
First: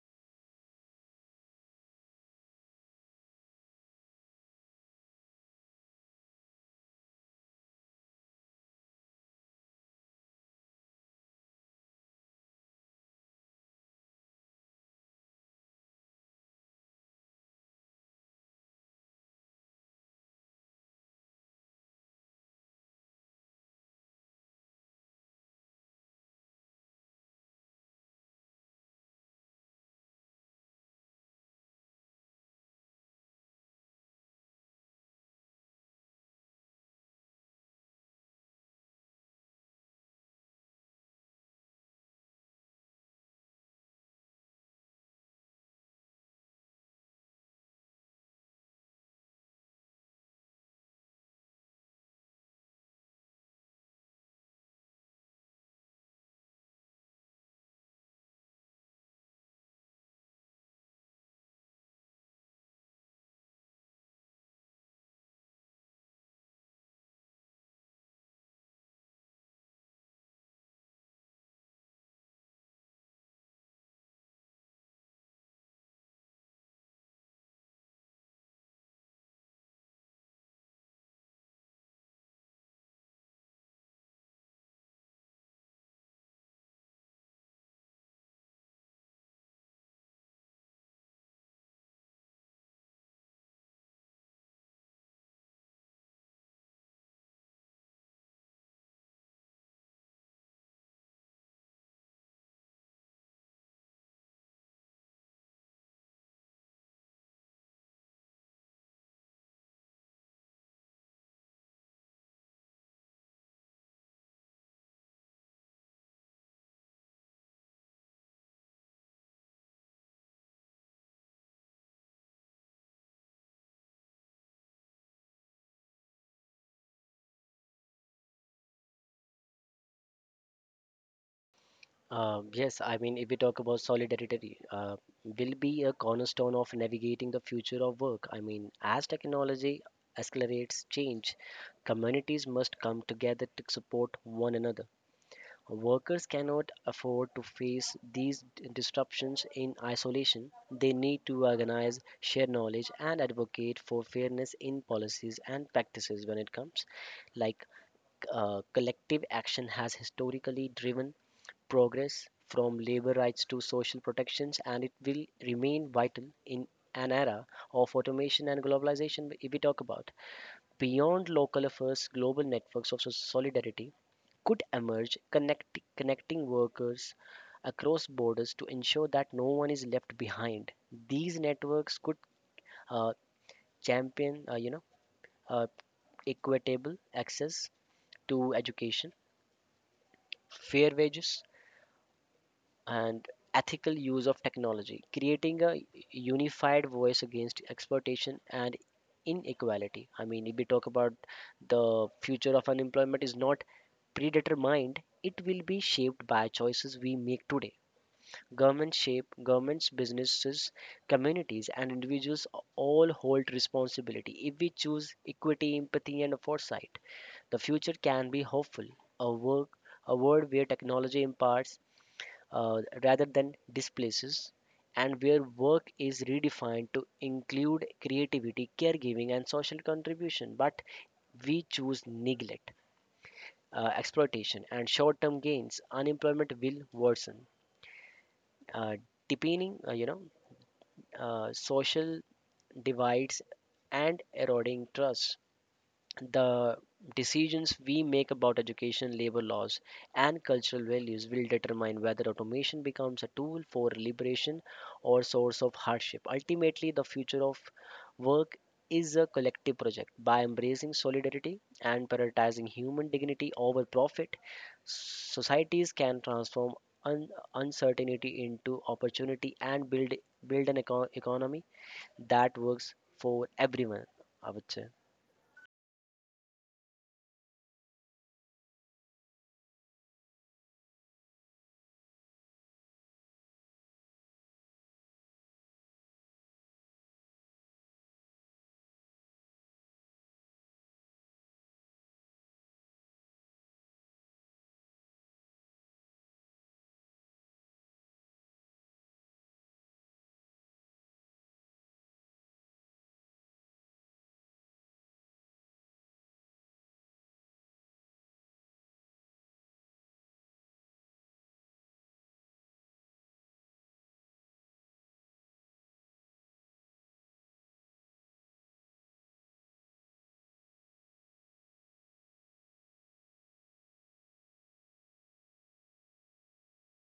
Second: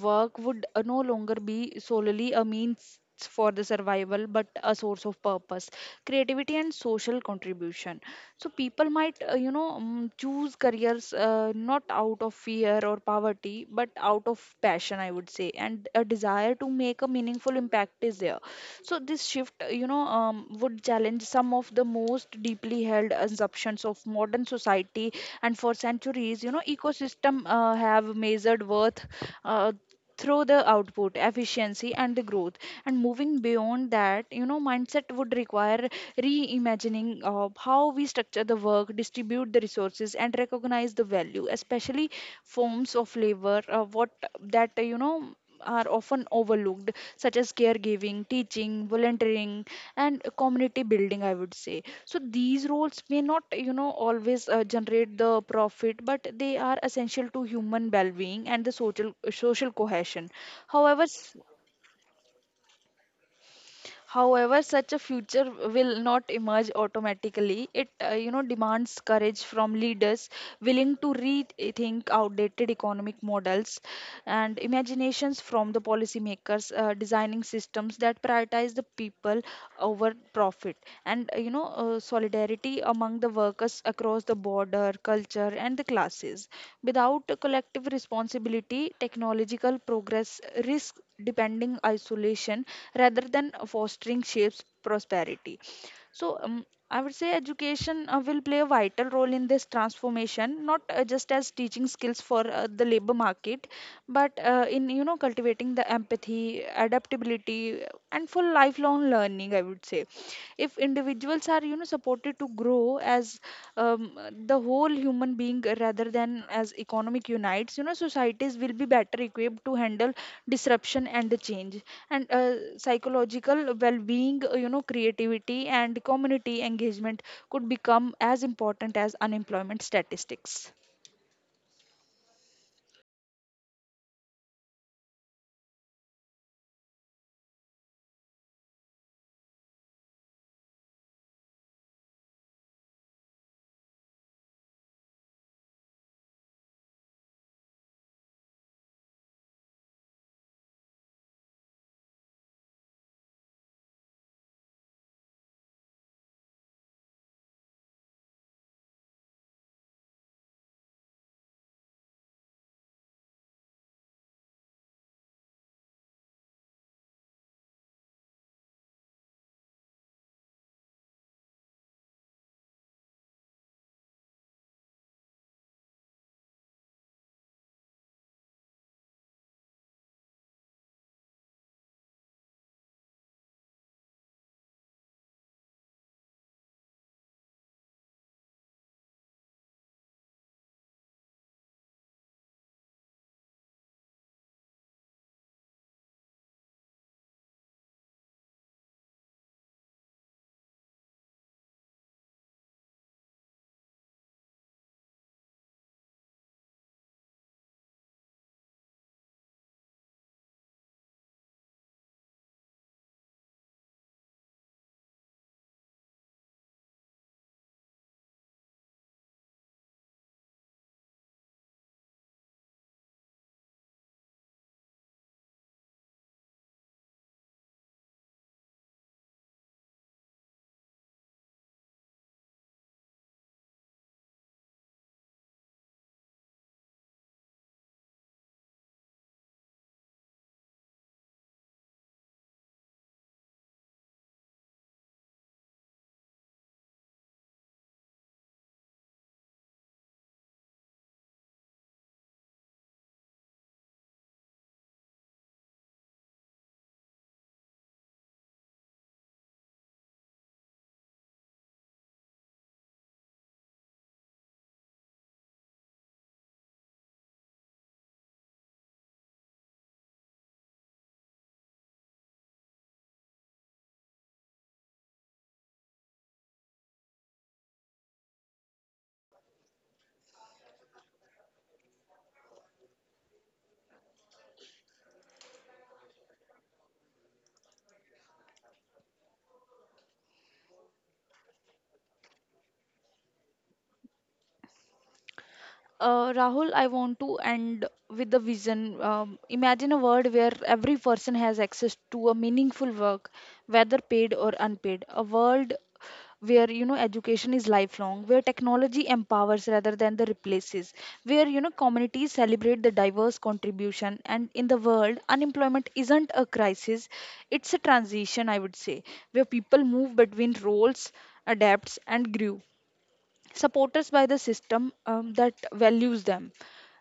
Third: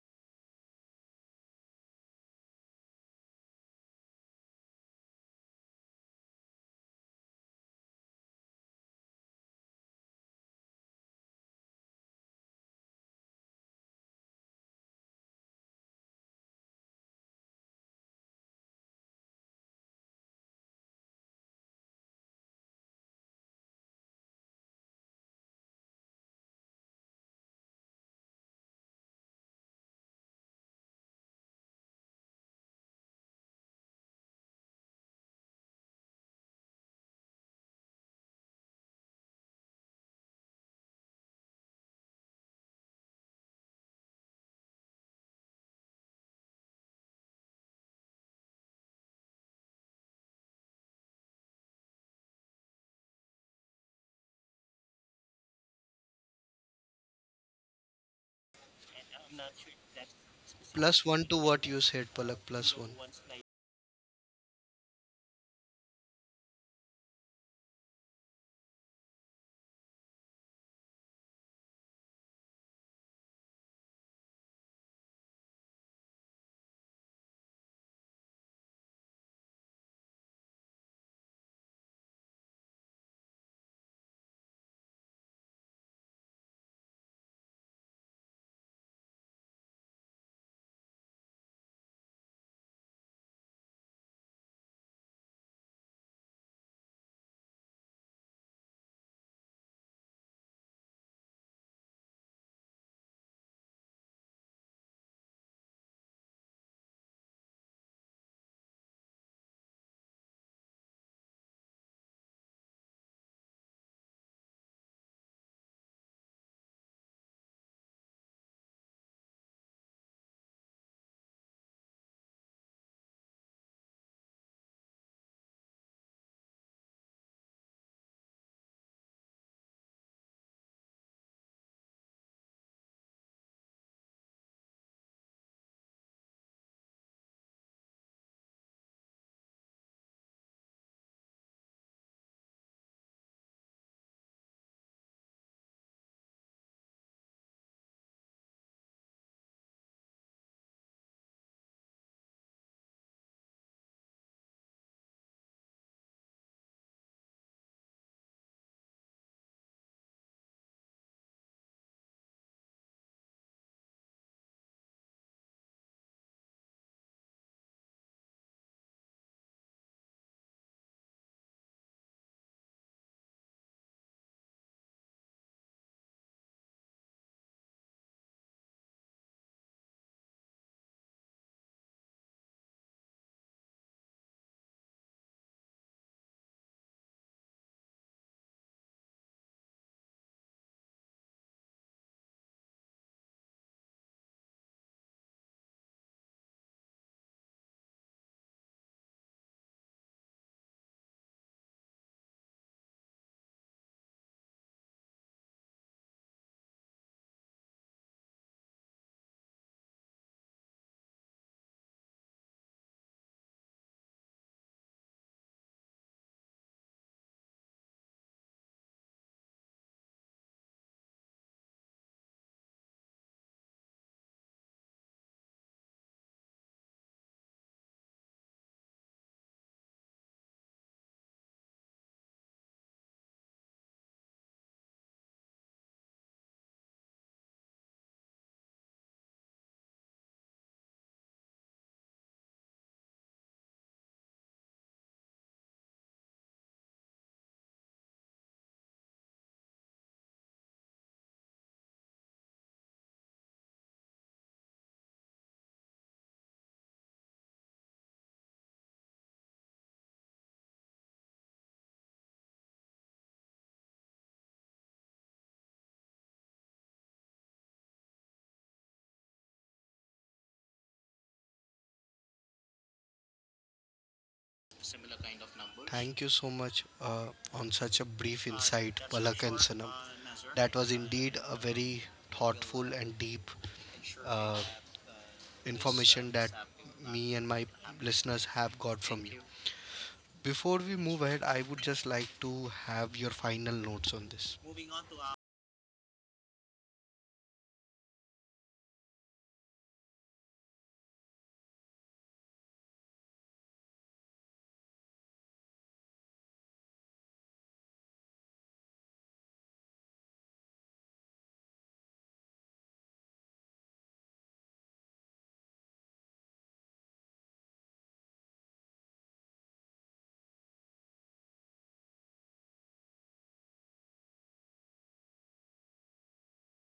B: work would no longer be solely a means for the survival, but a source of purpose, creativity, and social contribution. So people might, you know, choose careers not out of fear or poverty, but out of passion, I would say, and a desire to make a meaningful impact is there. So this shift, you know, would challenge some of the most deeply held assumptions of modern society. And for centuries, you know, ecosystem have measured worth uh, through the output, efficiency, and the growth. And moving beyond that, you know, mindset would require reimagining of how we structure the work, distribute the resources, and recognize the value, especially forms of labor, what that you know, are often overlooked, such as caregiving, teaching, volunteering, and community building, I would say. So these roles may not, you know, always generate the profit, but they are essential to human well-being and the social cohesion.
A: Plus
B: however
A: one
B: s-
A: to what you said, Palak, plus one.
B: However, such a future will not emerge automatically. It, you know, demands courage from leaders willing to rethink outdated economic models, and imaginations from the policymakers designing systems that prioritize the people over profit, and you know, solidarity among the workers across the border, culture, and the classes. Without a collective responsibility, technological progress risks depending isolation rather than fostering shapes prosperity. so um, I would say education will play a vital role in this transformation, not just as teaching skills for the labor market, but in, you know, cultivating the empathy, adaptability, and for lifelong learning, I would say. If individuals are, you know, supported to grow as, um, the whole human being rather than as economic unites, you know, societies will be better equipped to handle disruption and the change. And psychological well-being, you know, creativity and community engagement could become as important as unemployment statistics.
C: Yes, I mean, if we talk about solidarity, will be a cornerstone of navigating the future of work. I mean, as technology accelerates change, communities must come together to support one another. Workers cannot afford to face these disruptions in isolation. They need to organize, share knowledge, and advocate for fairness in policies and practices when it comes. Like collective action has historically driven progress from labor rights to social protections, and it will remain vital in an era of automation and globalization. If we talk about beyond local affairs, global networks of solidarity could emerge, connecting workers across borders to ensure that no one is left behind. These networks could uh, champion, uh, equitable access to education, fair wages, and ethical use of technology, creating a unified voice against exploitation and inequality. I mean, if we talk about the future of unemployment is not predetermined, it will be shaped by choices we make today. Governments, businesses, communities, and individuals all hold responsibility. If we choose equity, empathy, and foresight, the future can be hopeful. A work a world where technology imparts rather than displaces, and where work is redefined to include creativity, caregiving, and social contribution. But we choose neglect, exploitation, and short term gains. Unemployment will worsen, uh, deepening social divides and eroding trust. The decisions we make about education, labor laws, and cultural values will determine whether automation becomes a tool for liberation or source of hardship. Ultimately, the future of work is a collective project. By embracing solidarity and prioritizing human dignity over profit, societies can transform un- uncertainty into opportunity and build an economy that works for everyone. I would say.
A: Similar kind of numbers. Thank you so much on such a brief insight, that's for Palak and sure, Sanam. Nazar. That was indeed a very we will thoughtful and deep ensure we have this, information information that sample. Me and my happening. Listeners have got from thank you. You. Before we move ahead, I would just like to have your final notes on this. Moving on to our
B: Rahul, I want to end with the vision. Imagine a world where every person has access to a meaningful work, whether paid or unpaid. A world where, you know, education is lifelong, where technology empowers rather than the replaces, where, you know, communities celebrate the diverse contribution, and in the world, unemployment isn't a crisis; it's a transition. I would say, where people move between roles, adapts, and grew supporters by the system, that values them.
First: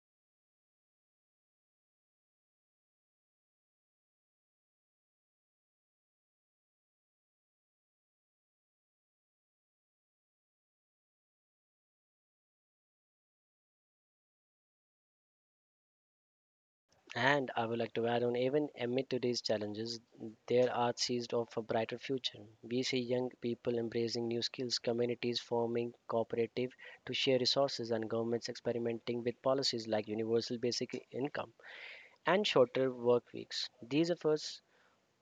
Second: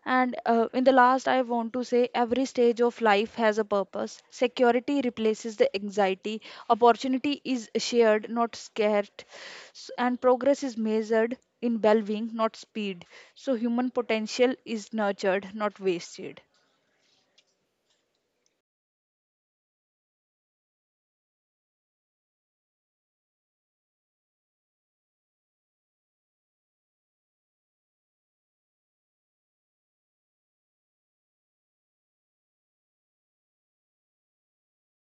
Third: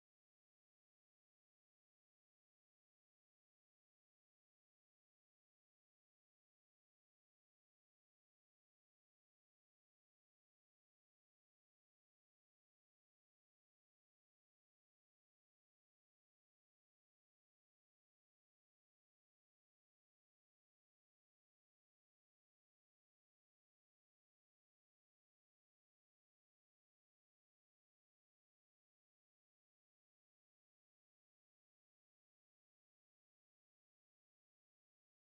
B: And in the last I want to say every stage of life has a purpose, security replaces the anxiety, opportunity is shared not scared, and progress is measured in well-being not speed, so human potential is nurtured not wasted.
C: And I would like to add on, even amid today's challenges, there are sees of a brighter future. We see young people embracing new skills, communities forming cooperative to share resources, and governments experimenting with policies like universal basic income and shorter work weeks. These efforts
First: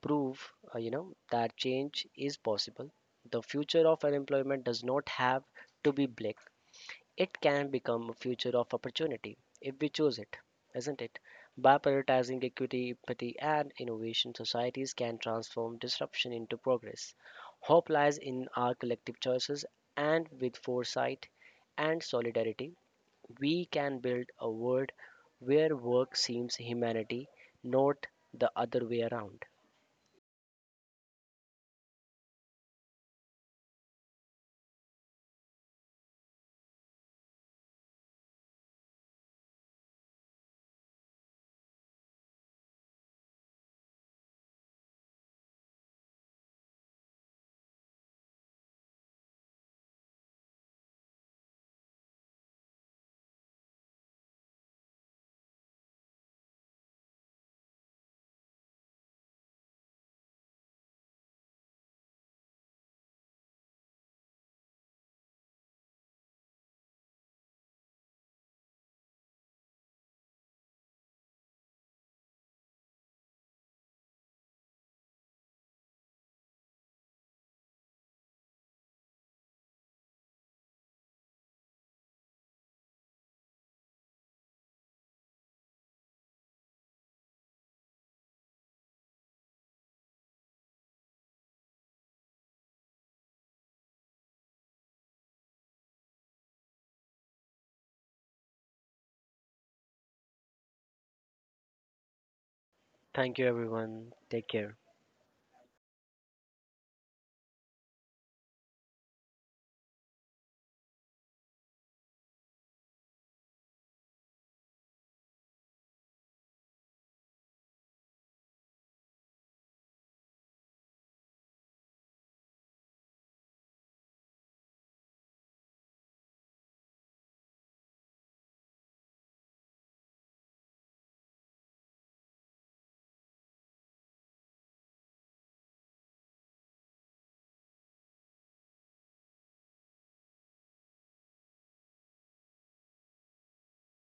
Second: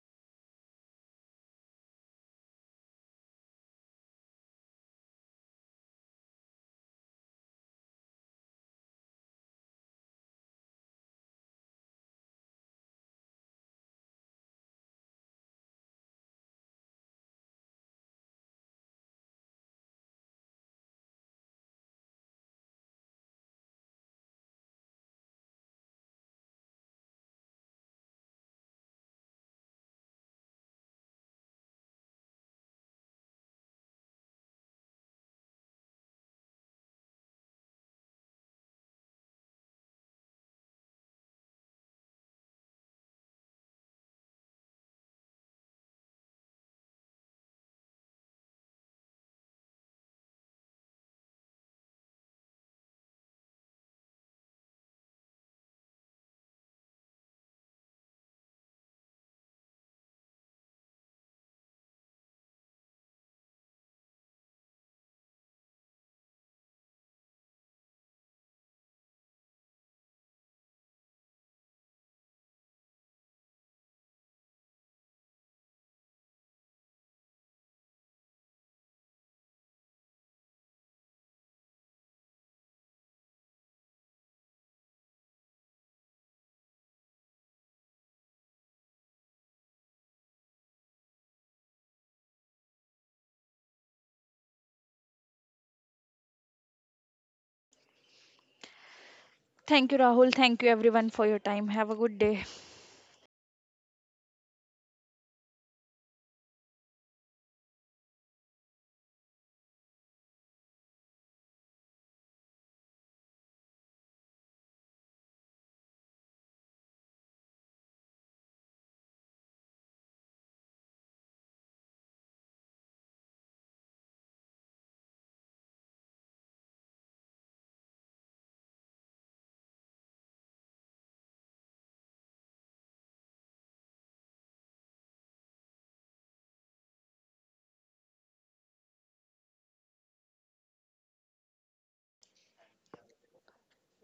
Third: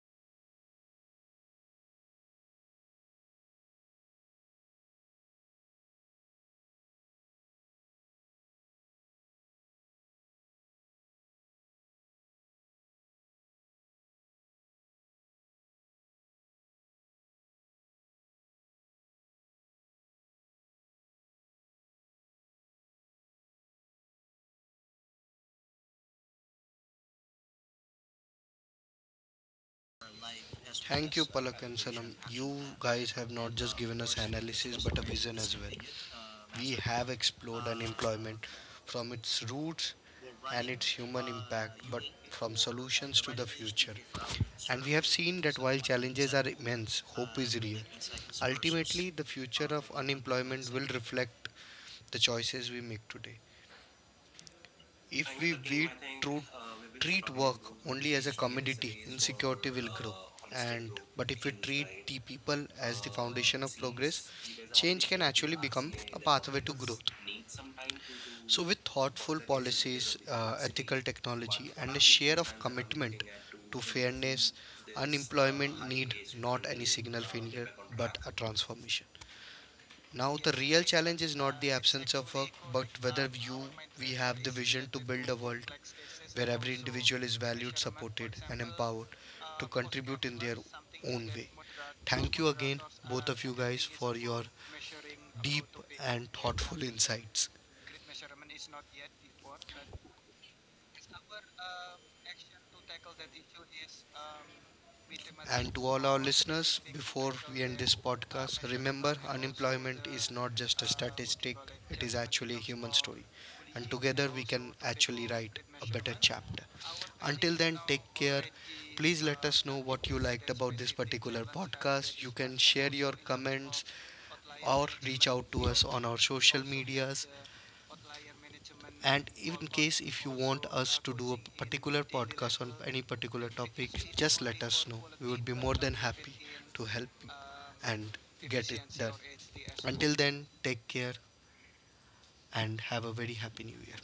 C: prove, that change is possible. The future of unemployment does not have to be black. It can become a future of opportunity if we choose it, isn't it? By prioritizing equity, empathy, and innovation, societies can transform disruption into progress. Hope lies in our collective choices, and with foresight and solidarity, we can build a world where work seems humanity, not the other way around.
A: life as well. Thank you, as, Palak and application Sanam. You action plan. Guys plan, have not. And, just given of us course, analysis but a about vision as well. We have explored unemployment from its roots and its human impact, but from solutions to the future. And we have seen that while challenges are immense, hope is real. Ultimately, the future of unemployment will reflect the choices we make today. If we beat true, treat work only as a commodity, insecurity will grow. And but if we treat the people as the foundation of progress, change can actually become a pathway to growth. So, with thoughtful policies, ethical technology, and a share of commitment to fairness, unemployment need not any signal failure but a transformation. Now, the real challenge is not the absence of work, but whether you we have the vision to build a world where every individual is valued, supported, and empowered to contribute in their own way. Thank you again, both of you guys, for your deep and thoughtful insights.
B: Thank you, Rahul. Thank you everyone for your time. Have a good day.
C: Thank you, everyone. Take care.
A: And to all our listeners, before we end this podcast, remember unemployment is not just a statistic, it is actually a human story. And together we can actually write a better chapter. Until then, take care. Please let us know what you liked about this particular podcast. You can share your comments or reach out to us on our social medias, and in case if you want us to do a particular podcast on any particular topic, just let us know. We would be more than happy to help you and get it done. Until then, take care and have a very happy new year.